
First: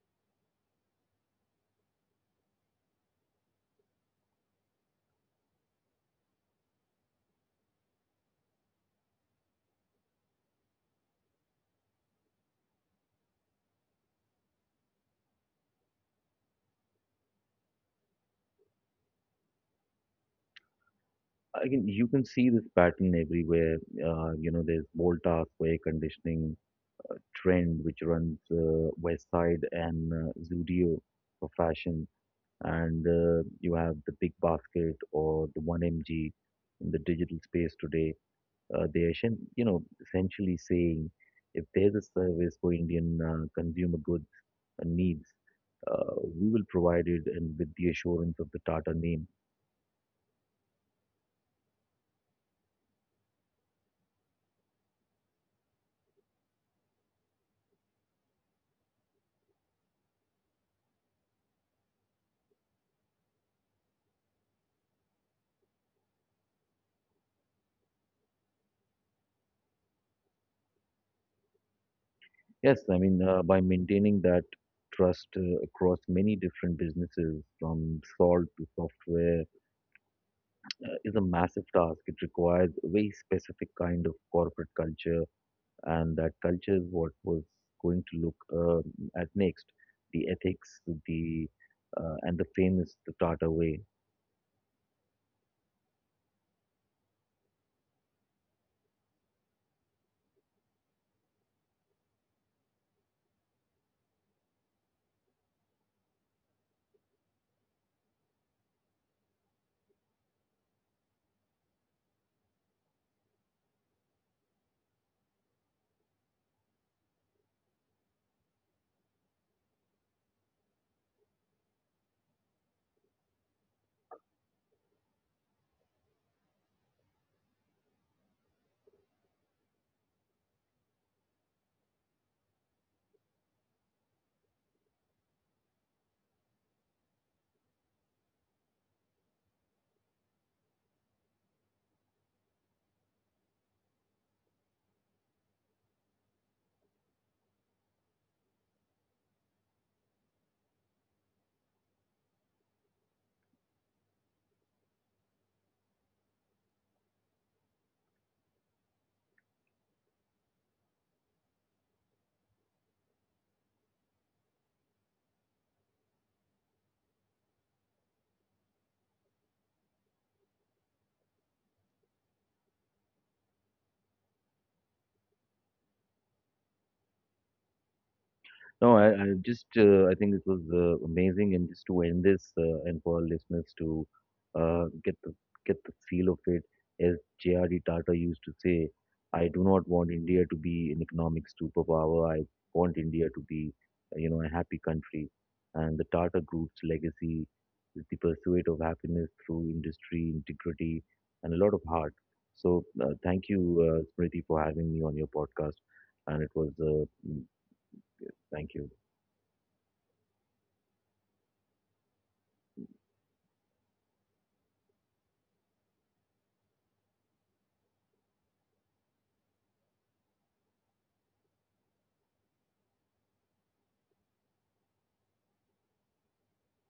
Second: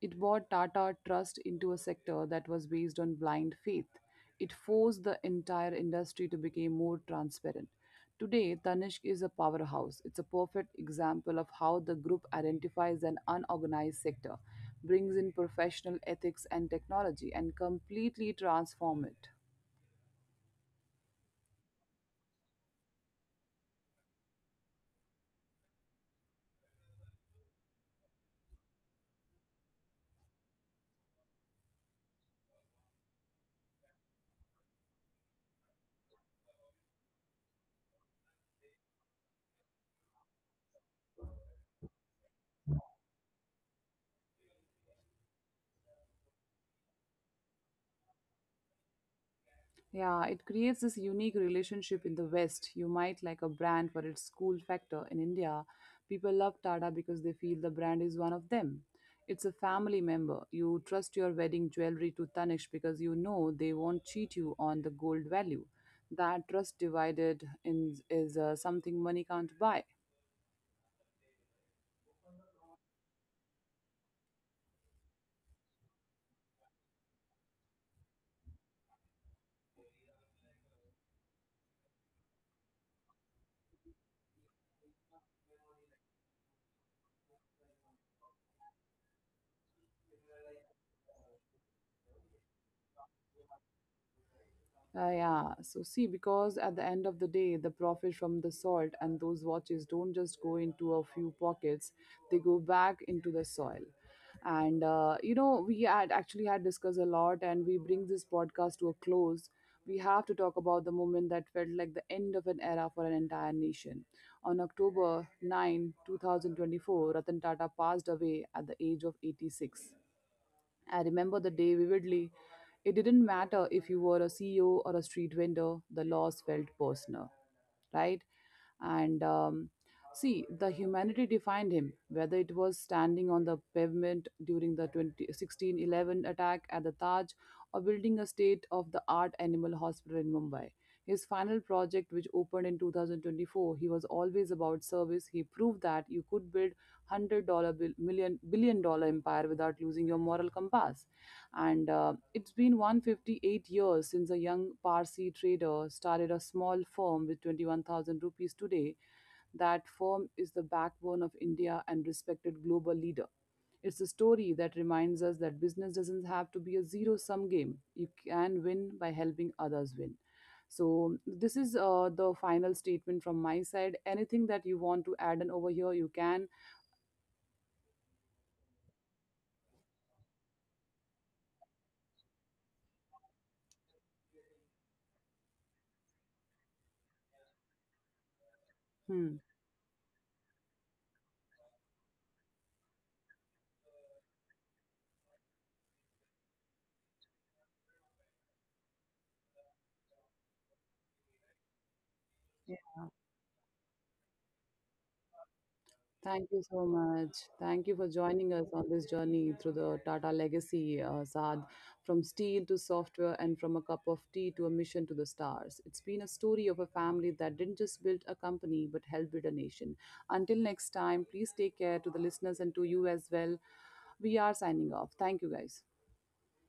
It bought Tata Trust into a sector that was based on blind faith. It forced the entire industry to become more transparent. Today, Tanishq is a powerhouse. It's a perfect example of how the group identifies an unorganized sector, brings in professional ethics and technology, and completely transform it. Again, you can see this pattern everywhere. Uh, you know, there's Voltas, air conditioning, trend which runs uh, West Side and uh, Zudio for fashion, and uh, you have the Big Basket or the one M G in the digital space today. Uh, they are, essen- you know, essentially saying if there's a service for Indian uh, consumer goods and needs, uh, we will provide it and with the assurance of the Tata name. Yeah, it creates this unique relationship in the West. You might like a brand for its cool factor. In India, people love Tada because they feel the brand is one of them. It's a family member. You trust your wedding jewelry to Tanishq because you know they won't cheat you on the gold value. That trust divided in is uh, something money can't buy. Yes, I mean, uh, by maintaining that trust uh, across many different businesses from salt to software is a massive task. It requires a very specific kind of corporate culture, and that culture is what was going to look um at next. The ethics, the uh, and the famous the Tata way. Uh, yeah, so see, because at the end of the day, the profit from the salt and those watches don't just go into a few pockets, they go back into the soil. And, uh, you know, we had actually had discussed a lot, and we bring this podcast to a close. We have to talk about the moment that felt like the end of an era for an entire nation. On October 9, 2024, Ratan Tata passed away at the age of eighty-six. I remember the day vividly. It didn't matter if you were a C E O or a street vendor, the loss felt personal, right? And um, see, the humanity defined him, whether it was standing on the pavement during the twenty sixteen eleven attack at the Taj or building a state-of-the-art animal hospital in Mumbai. His final project, which opened in two thousand twenty-four, he was always about service. He proved that you could build one hundred dollars bill- million, billion dollar empire without losing your moral compass. And uh, it's been one hundred fifty-eight years since a young Parsi trader started a small firm with twenty-one thousand rupees today. That firm is the backbone of India and respected global leader. It's a story that reminds us that business doesn't have to be a zero sum game. You can win by helping others win. So, this is uh, the final statement from my side. Anything that you want to add on over here, you can. No, I, I just uh, I think it was uh, amazing, and just to end this uh, and for our listeners to uh, get the get the feel of it, as J R D. Tata used to say, I Hmm. do not want India to be an economic superpower. I want India to be, uh, you know, a happy country. And the Tata Group's legacy is the pursuit of happiness through industry, integrity, and a lot of heart. So uh, thank you, uh, Smriti, for having me on your podcast, and it was Thank you uh, so mm, much. Thank you for joining thank us you. on this journey through the Tata legacy, uh, Saad, from steel to software and from a cup of tea to a mission to the stars. It's been a story of a family that didn't just build a company but helped build a nation. Until next time, please take care to the listeners and to you as well. We are signing off. Thank you, guys.